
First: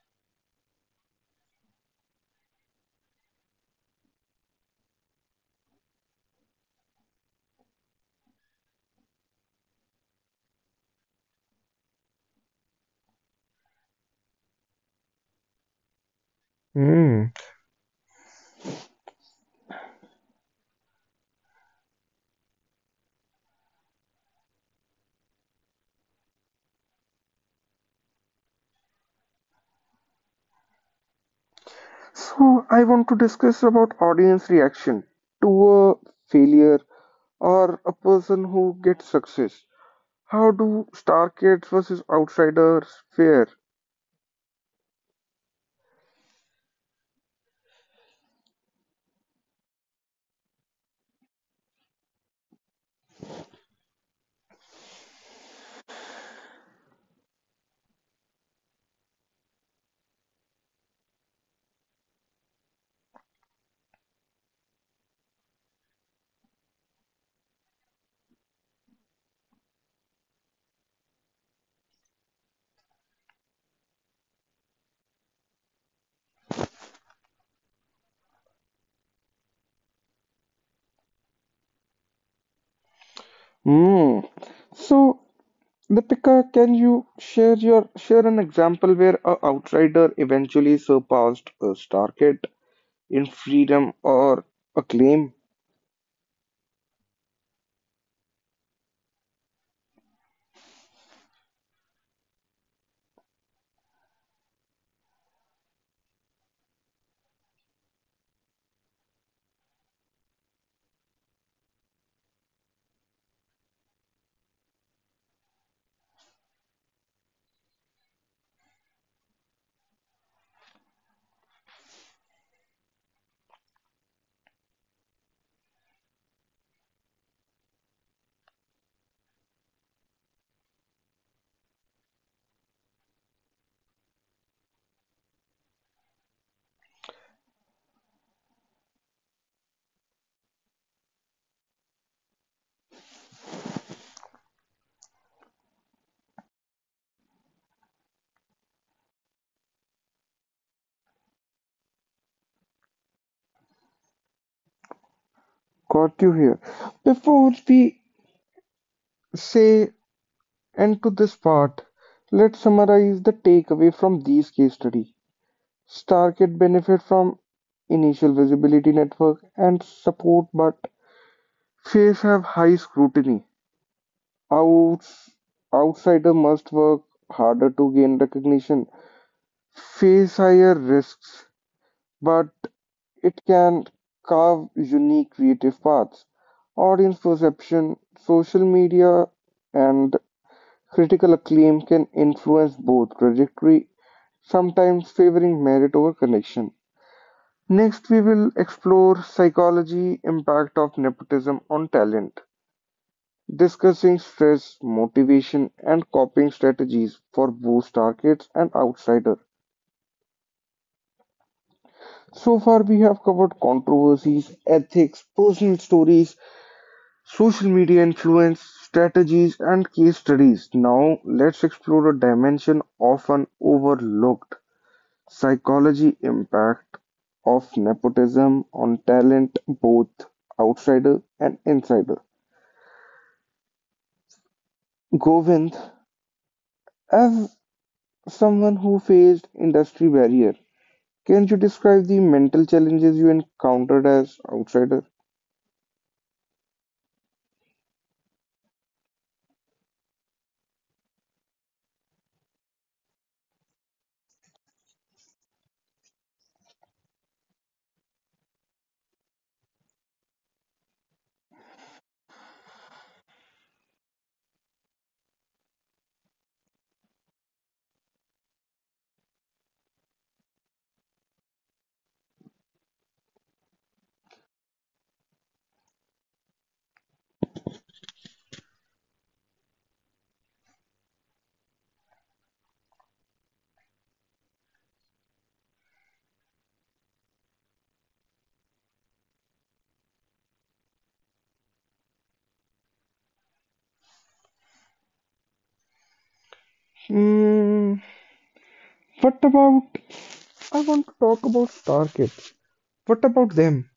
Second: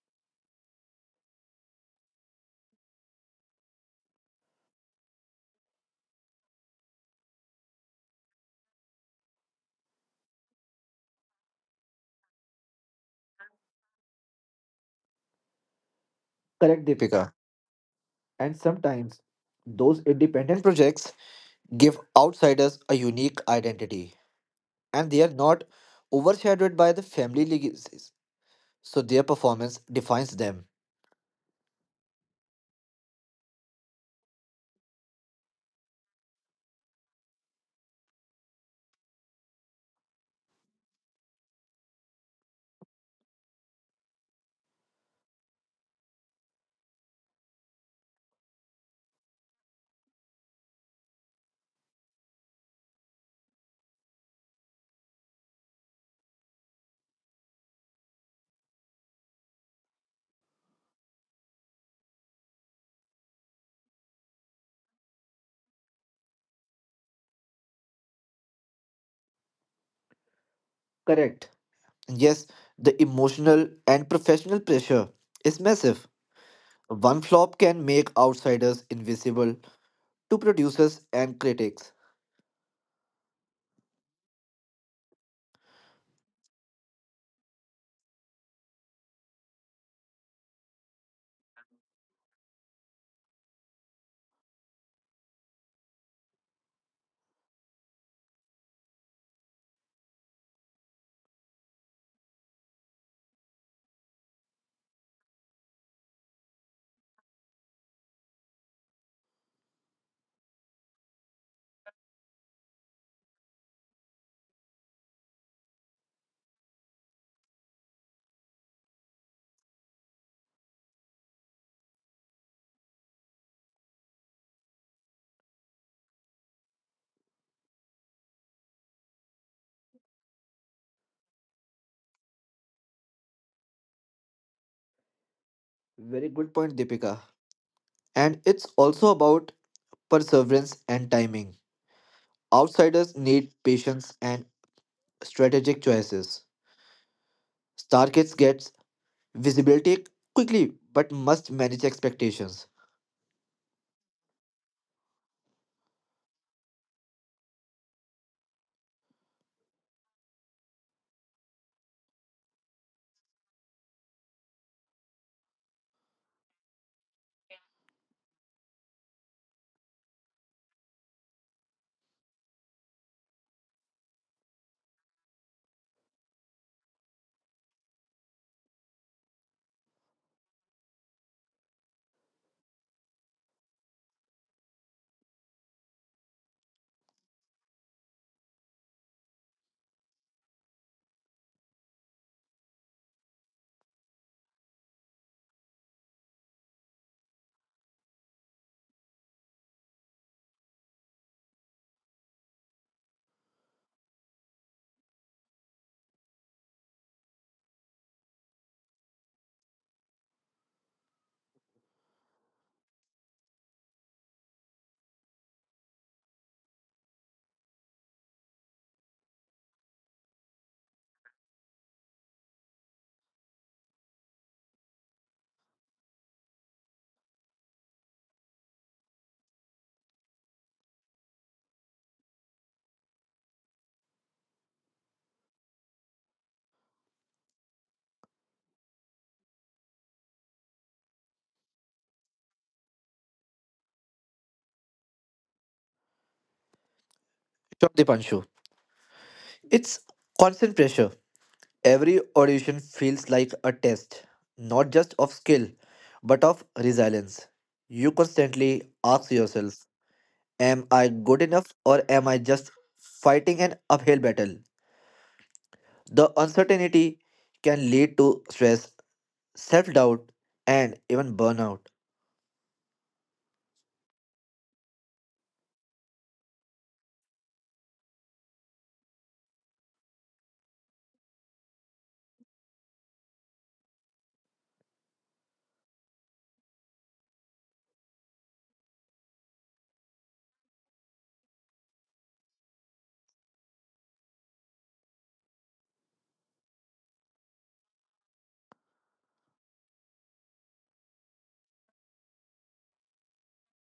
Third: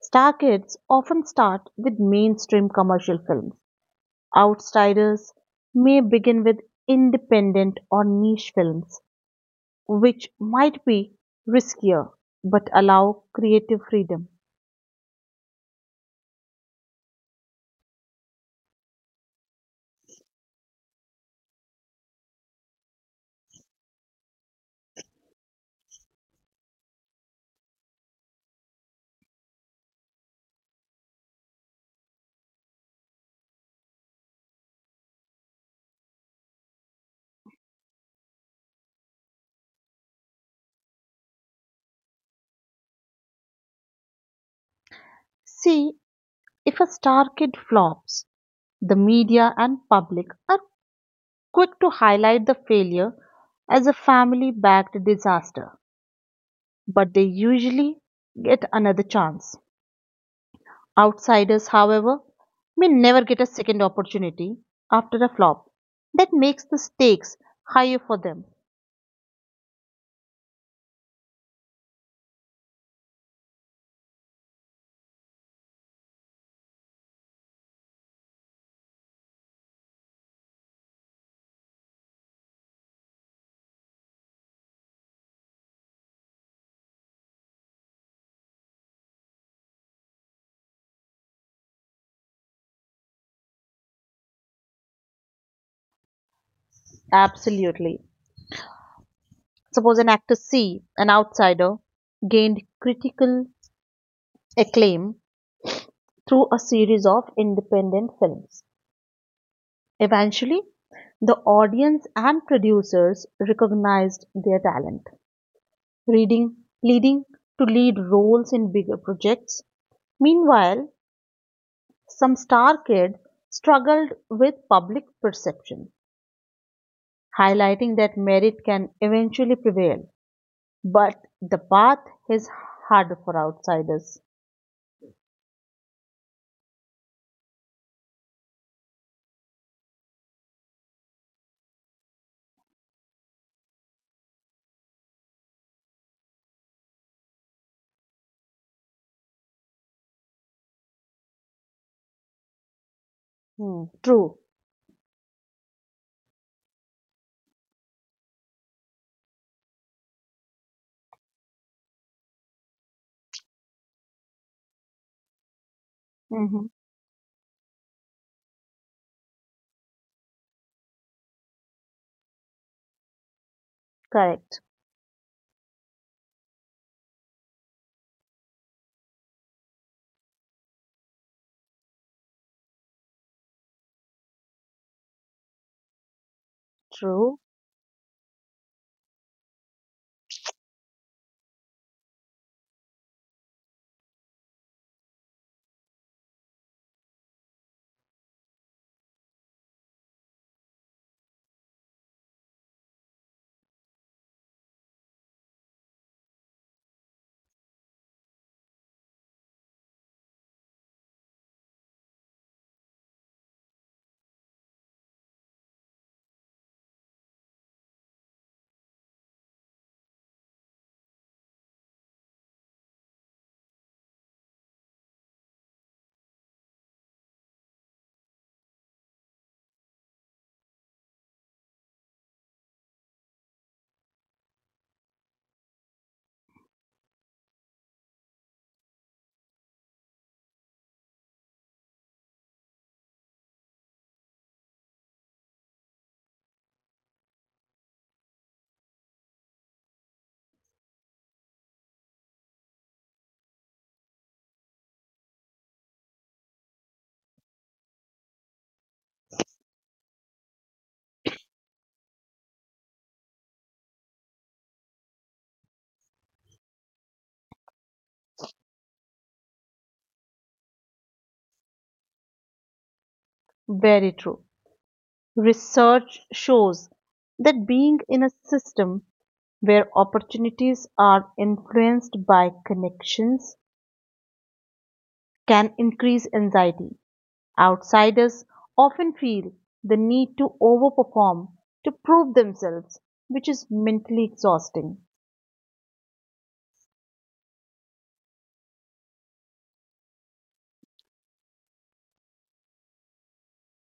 Speaker 2: Star kids often start with mainstream commercial films. Outsiders may begin with independent or niche films, which might be riskier but allow creative freedom.
Speaker 3: Correct,
Speaker 1: Hmm.
Speaker 3: Deepika. And sometimes those independent projects give outsiders a unique identity, and they are not overshadowed by the family legacies, so their performance defines them.
Speaker 1: So I want to discuss about audience reaction to a failure or a person who gets success. How do star kids versus Outsiders fare?
Speaker 2: See, if a star kid flops, the media and public are quick to highlight the failure as a family backed disaster, but they usually get another chance. Outsiders, however, may never get a second opportunity after a flop. That makes the stakes higher for them.
Speaker 3: Correct. Yes, the emotional and professional pressure is massive. One flop can make outsiders invisible to producers and critics.
Speaker 1: Hmm. So, Deepika, can you share an example where a outsider eventually surpassed a star kid in freedom or acclaim?
Speaker 2: Absolutely. Suppose an actor C, an outsider, gained critical acclaim through a series of independent films. Eventually, the audience and producers recognized their talent, reading, leading to lead roles in bigger projects. Meanwhile, some star kid struggled with public perception, highlighting that merit can eventually prevail, but the path is harder for outsiders.
Speaker 3: Very good point, Deepika. And it's also about perseverance and timing. Outsiders need patience and strategic choices. Starkids gets visibility quickly but must manage expectations.
Speaker 2: Hmm, true.
Speaker 1: Got you here. Before we say end to this part, let's summarize the takeaway from these case study. Star kid
Speaker 2: Hmm.
Speaker 1: benefit from initial visibility network and support, but fees have high scrutiny.
Speaker 2: Correct.
Speaker 1: Outs outsider must work harder to gain recognition, face higher risks, but it can carve unique creative paths. Audience
Speaker 2: True.
Speaker 1: perception, social media, and critical acclaim can influence both trajectory, sometimes favoring merit over connection. Next, we will explore psychology impact of nepotism on talent. Discussing stress, motivation, and coping strategies for both targets and outsiders. So far, we have covered controversies, ethics, personal stories, social media influence, strategies, and case studies. Now, let's explore a dimension often overlooked psychology impact of nepotism on talent, both outsider and insider. Govind, as someone who faced industry barrier, can you describe the mental challenges you encountered as outsider?
Speaker 3: Sure, Dipanshu. It's constant pressure. Every audition feels like a test, not just of skill, but of resilience. You constantly ask yourself, am I good enough or am I just fighting an uphill battle? The uncertainty can lead to stress, self doubt, and even burnout.
Speaker 2: Very true. Research shows that being in a system where opportunities are influenced by connections can increase anxiety. Outsiders often feel the need to overperform to prove themselves, which is mentally exhausting.
Speaker 1: Hmm. What about? I want to talk about star kids. What about them?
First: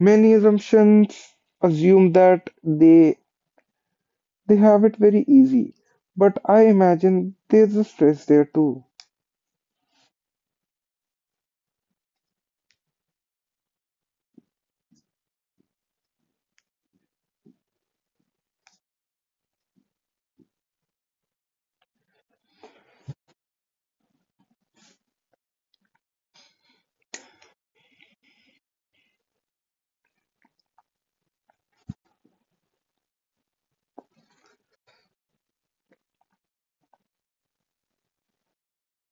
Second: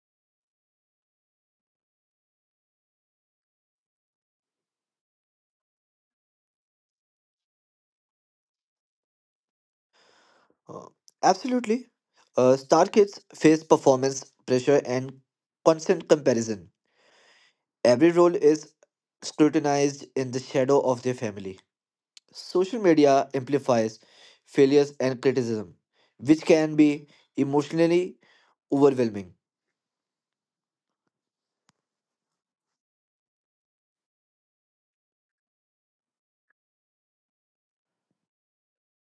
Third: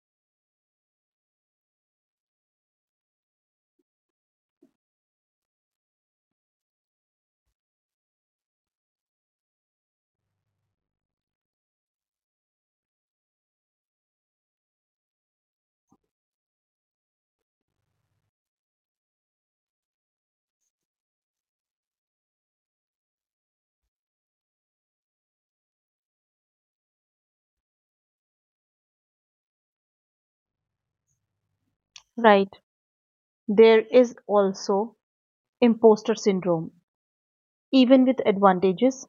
Speaker 1: Many assumptions assume that they have it very easy, but I imagine there's a stress there too.
Speaker 3: Uh, Absolutely. Star kids face performance pressure and constant comparison. Every role is scrutinized in the shadow of their family. Social media amplifies failures and criticism, which can be emotionally overwhelming.
Speaker 2: Right. There is also imposter syndrome. Even with advantages,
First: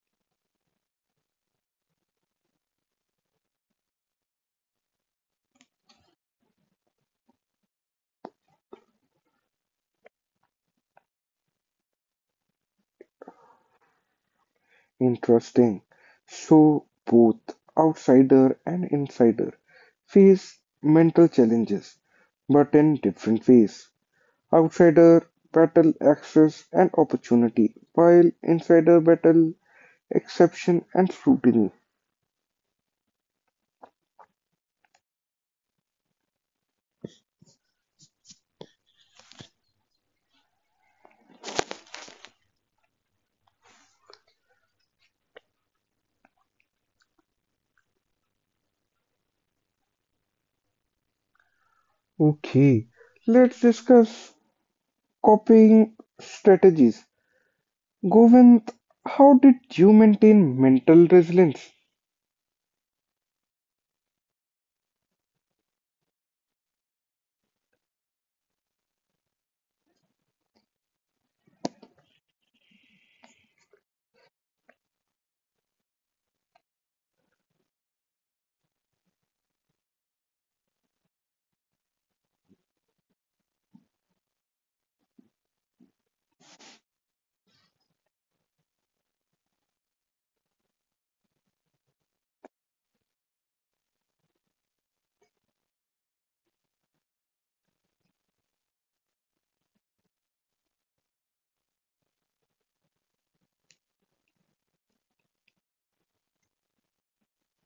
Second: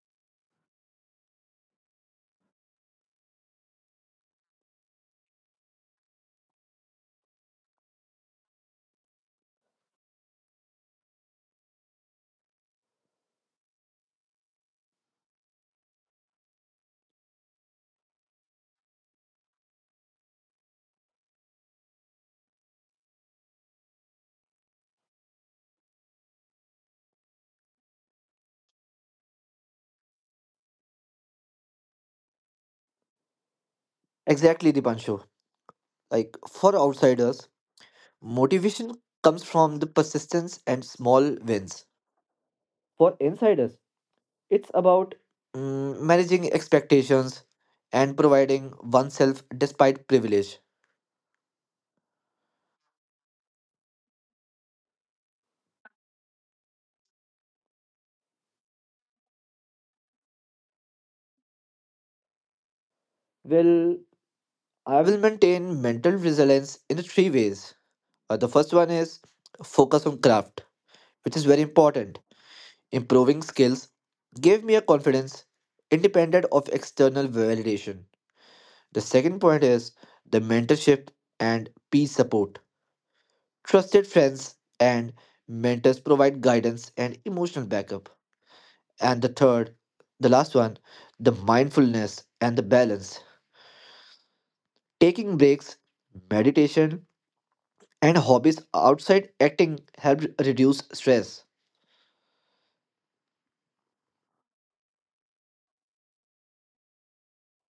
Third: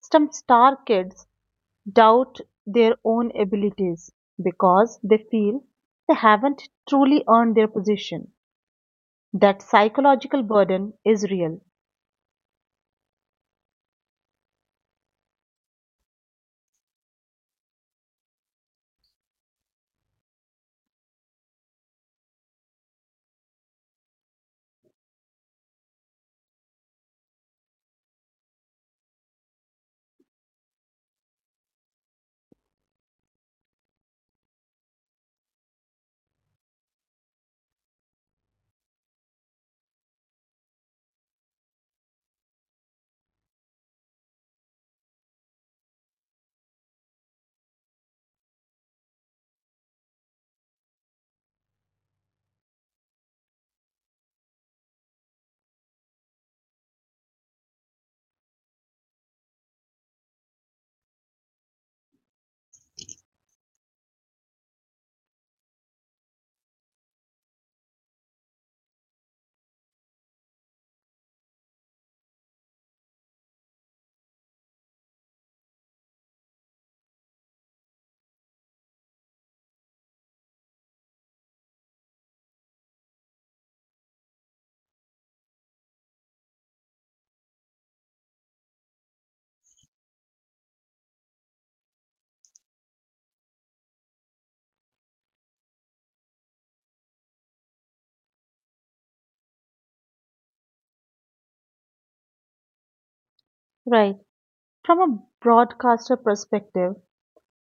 Speaker 2: some star kids doubt their own abilities because they feel they haven't truly earned their position. That psychological burden is real.
Speaker 1: Interesting. So both outsider and insider face mental challenges, but in different ways. Outsider battle access and opportunity, while insider battle exception and scrutiny.
Speaker 3: Exactly, Dipanshu. Like for outsiders, motivation comes from the persistence and small wins. For insiders, it's about managing expectations and providing oneself despite privilege.
Speaker 1: Okay, let's discuss copying strategies. Govind, how did you maintain mental resilience?
Speaker 3: Well, I will maintain mental resilience in three ways. The first one is focus on craft, which is very important. Improving skills gave me a confidence independent of external validation. The second point is the mentorship and peer support. Trusted friends and mentors provide guidance and emotional backup. And the third, the last one, the mindfulness and the balance. Taking breaks, meditation, and hobbies outside acting help reduce stress.
Speaker 2: Right. From a broadcaster perspective,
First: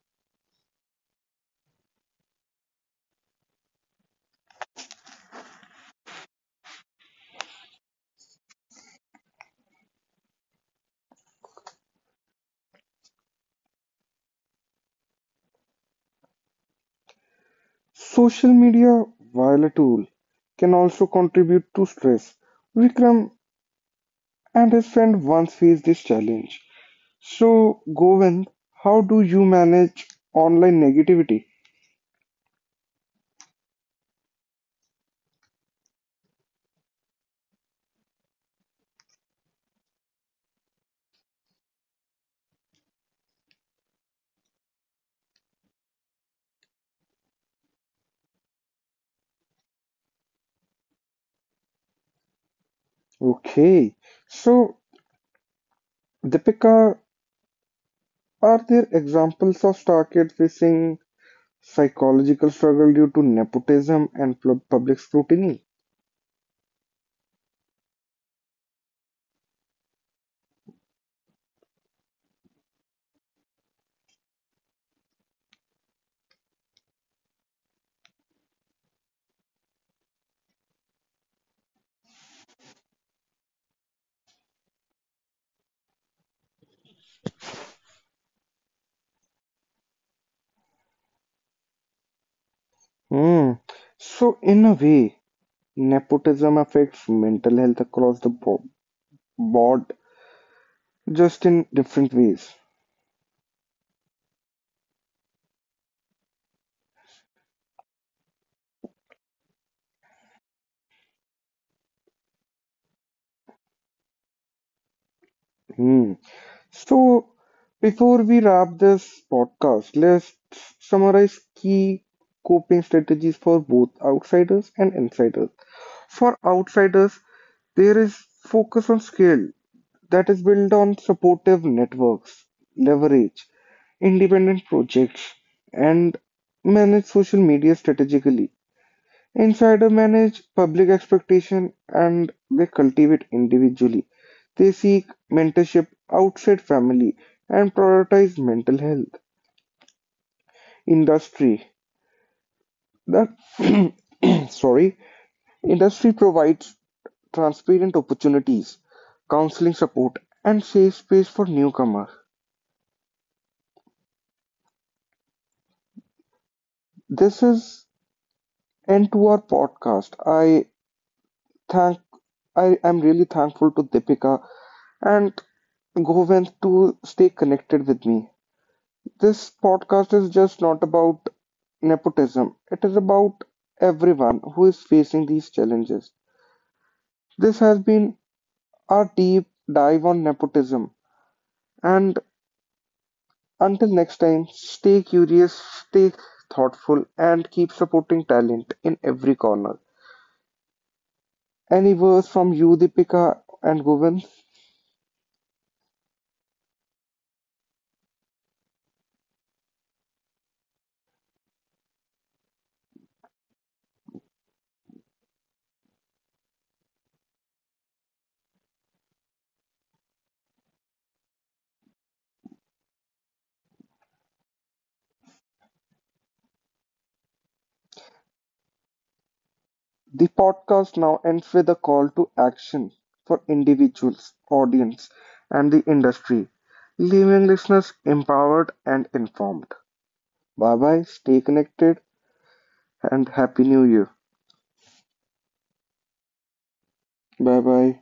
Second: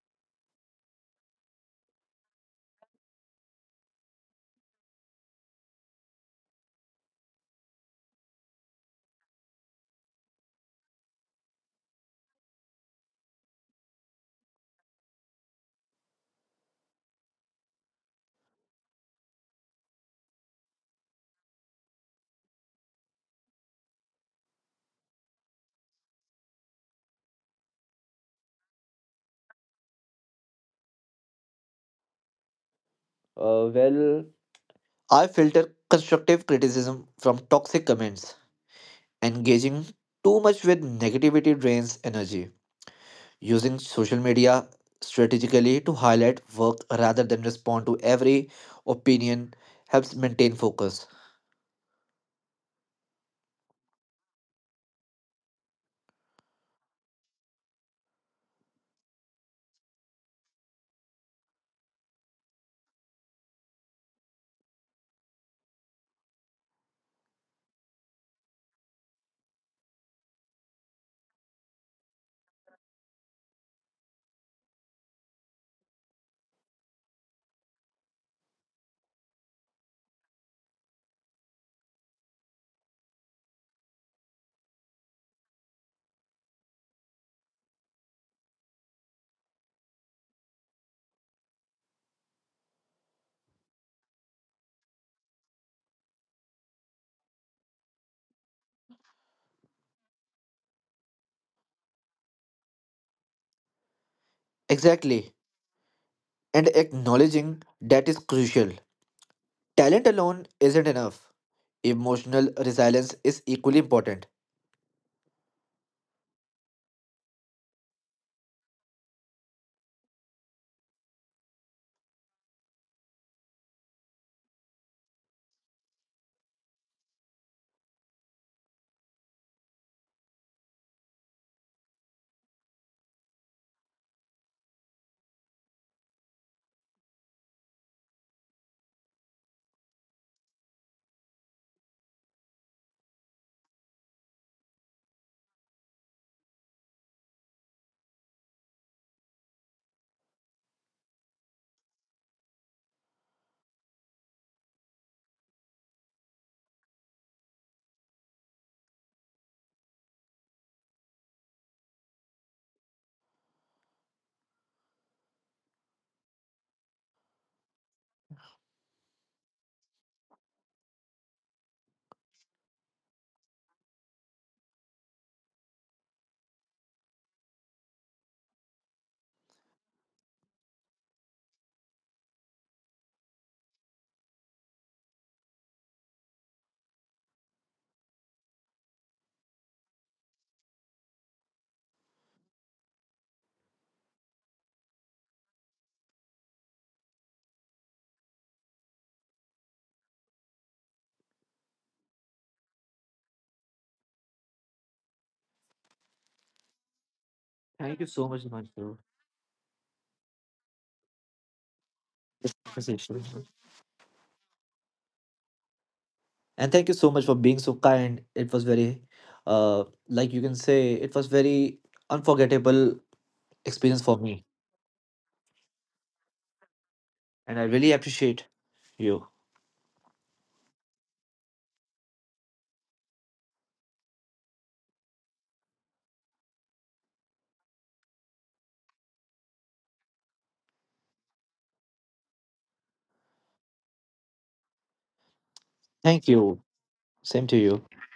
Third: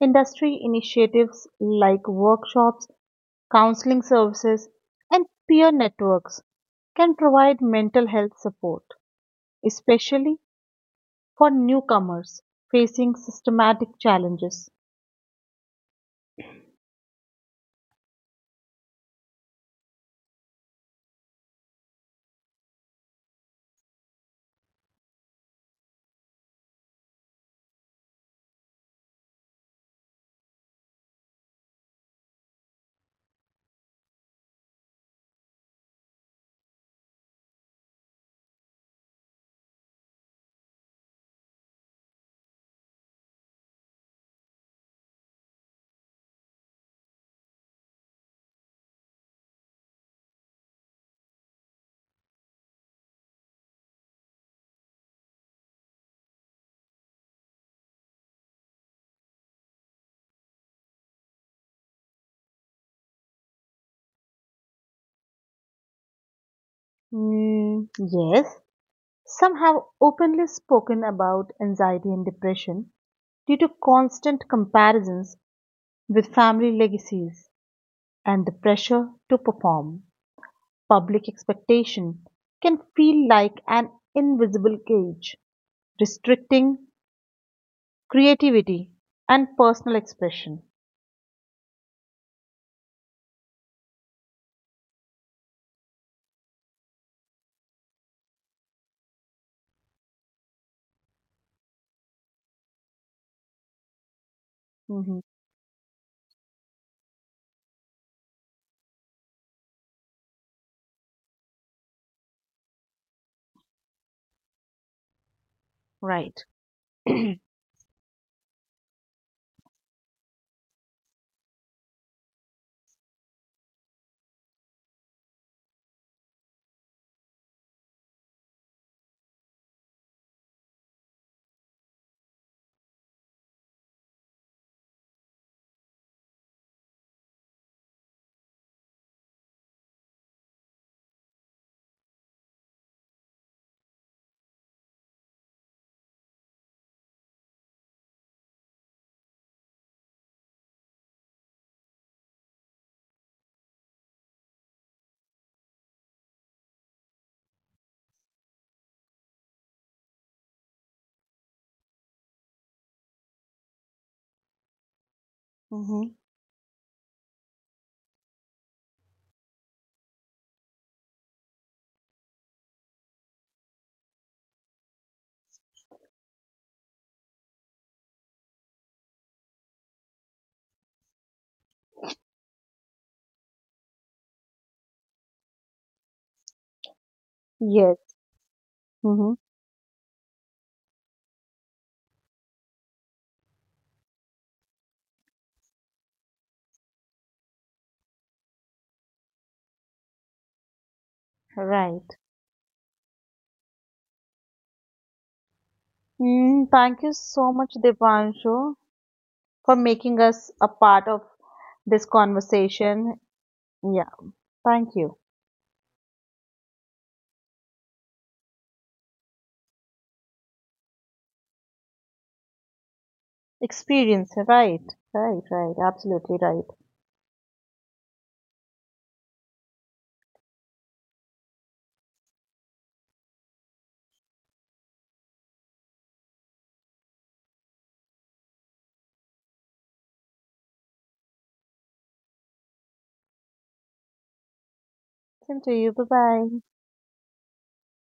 Speaker 2: industry initiatives like workshops, counseling services, and peer networks can provide mental health support, especially for newcomers facing systematic challenges.
Speaker 1: Social media, while a tool, can also contribute to stress. Vikram and his friend once faced this challenge. So, Govind, how do you manage online negativity?
Speaker 3: Uh, well, I filter constructive criticism from toxic comments. Engaging too much with negativity drains energy. Using social media strategically to highlight work rather than respond to every opinion helps maintain focus.
Speaker 1: Okay, so Deepika, are there examples of star kids facing psychological struggle due to nepotism and public scrutiny?
Speaker 2: Mm, yes. Some have openly spoken about anxiety and depression due to constant comparisons with family legacies and the pressure to perform. Public expectation can feel like an invisible cage, restricting creativity and personal expression.
Speaker 1: Hmm. So, in a way, nepotism affects mental health across the board, just in different ways.
Speaker 2: Mhm.
Speaker 3: Exactly. And acknowledging that is crucial. Talent alone isn't enough. Emotional resilience is equally important.
Speaker 1: Hmm.
Speaker 2: Right.
Speaker 1: So, before we wrap this podcast, let's summarize key coping strategies for both outsiders and insiders. For outsiders, there is focus on scale that is built on supportive networks, leverage, independent projects, and manage social media strategically. Insider manage public expectation and they cultivate individually. They seek mentorship outside family and prioritize mental health. Industry. The sorry, industry provides transparent opportunities, counseling support, and safe space for newcomers.
Speaker 2: Hmm.
Speaker 1: This is end to our podcast. Thank I am really thankful to Deepika and Govind to stay connected with me. This podcast is just not about nepotism. It is about everyone who is facing these challenges. This has
Speaker 2: Yes.
Speaker 1: been our
Speaker 2: Hmm.
Speaker 1: deep dive on nepotism and until next time, stay curious, stay thoughtful, and keep supporting talent in every corner. Any
Speaker 2: Right.
Speaker 1: words from you, Deepika and Govind?
Speaker 2: Mm, thank you so much,
Speaker 3: Thank you so much,
Speaker 2: Devanshu,
Speaker 3: Himanshu.
Speaker 2: for making us a part of this
Speaker 3: Appreciation.
Speaker 2: conversation. Yeah, thank you.
Speaker 3: And thank you so much for being so kind. It was very, like you can say, it was very unforgettable experience for
Speaker 2: Experience,
Speaker 3: me.
Speaker 2: right? Right, right, absolutely right.
Speaker 3: And I really appreciate you.
Speaker 1: The podcast now ends with a call to action for individuals, audience, and the industry, leaving listeners empowered and informed. Bye bye, stay connected, and Happy New Year.
Speaker 2: Same to you. Bye
Speaker 3: Thank
Speaker 2: bye.
Speaker 3: you. Same to
Speaker 1: Bye
Speaker 3: you.
Speaker 1: bye.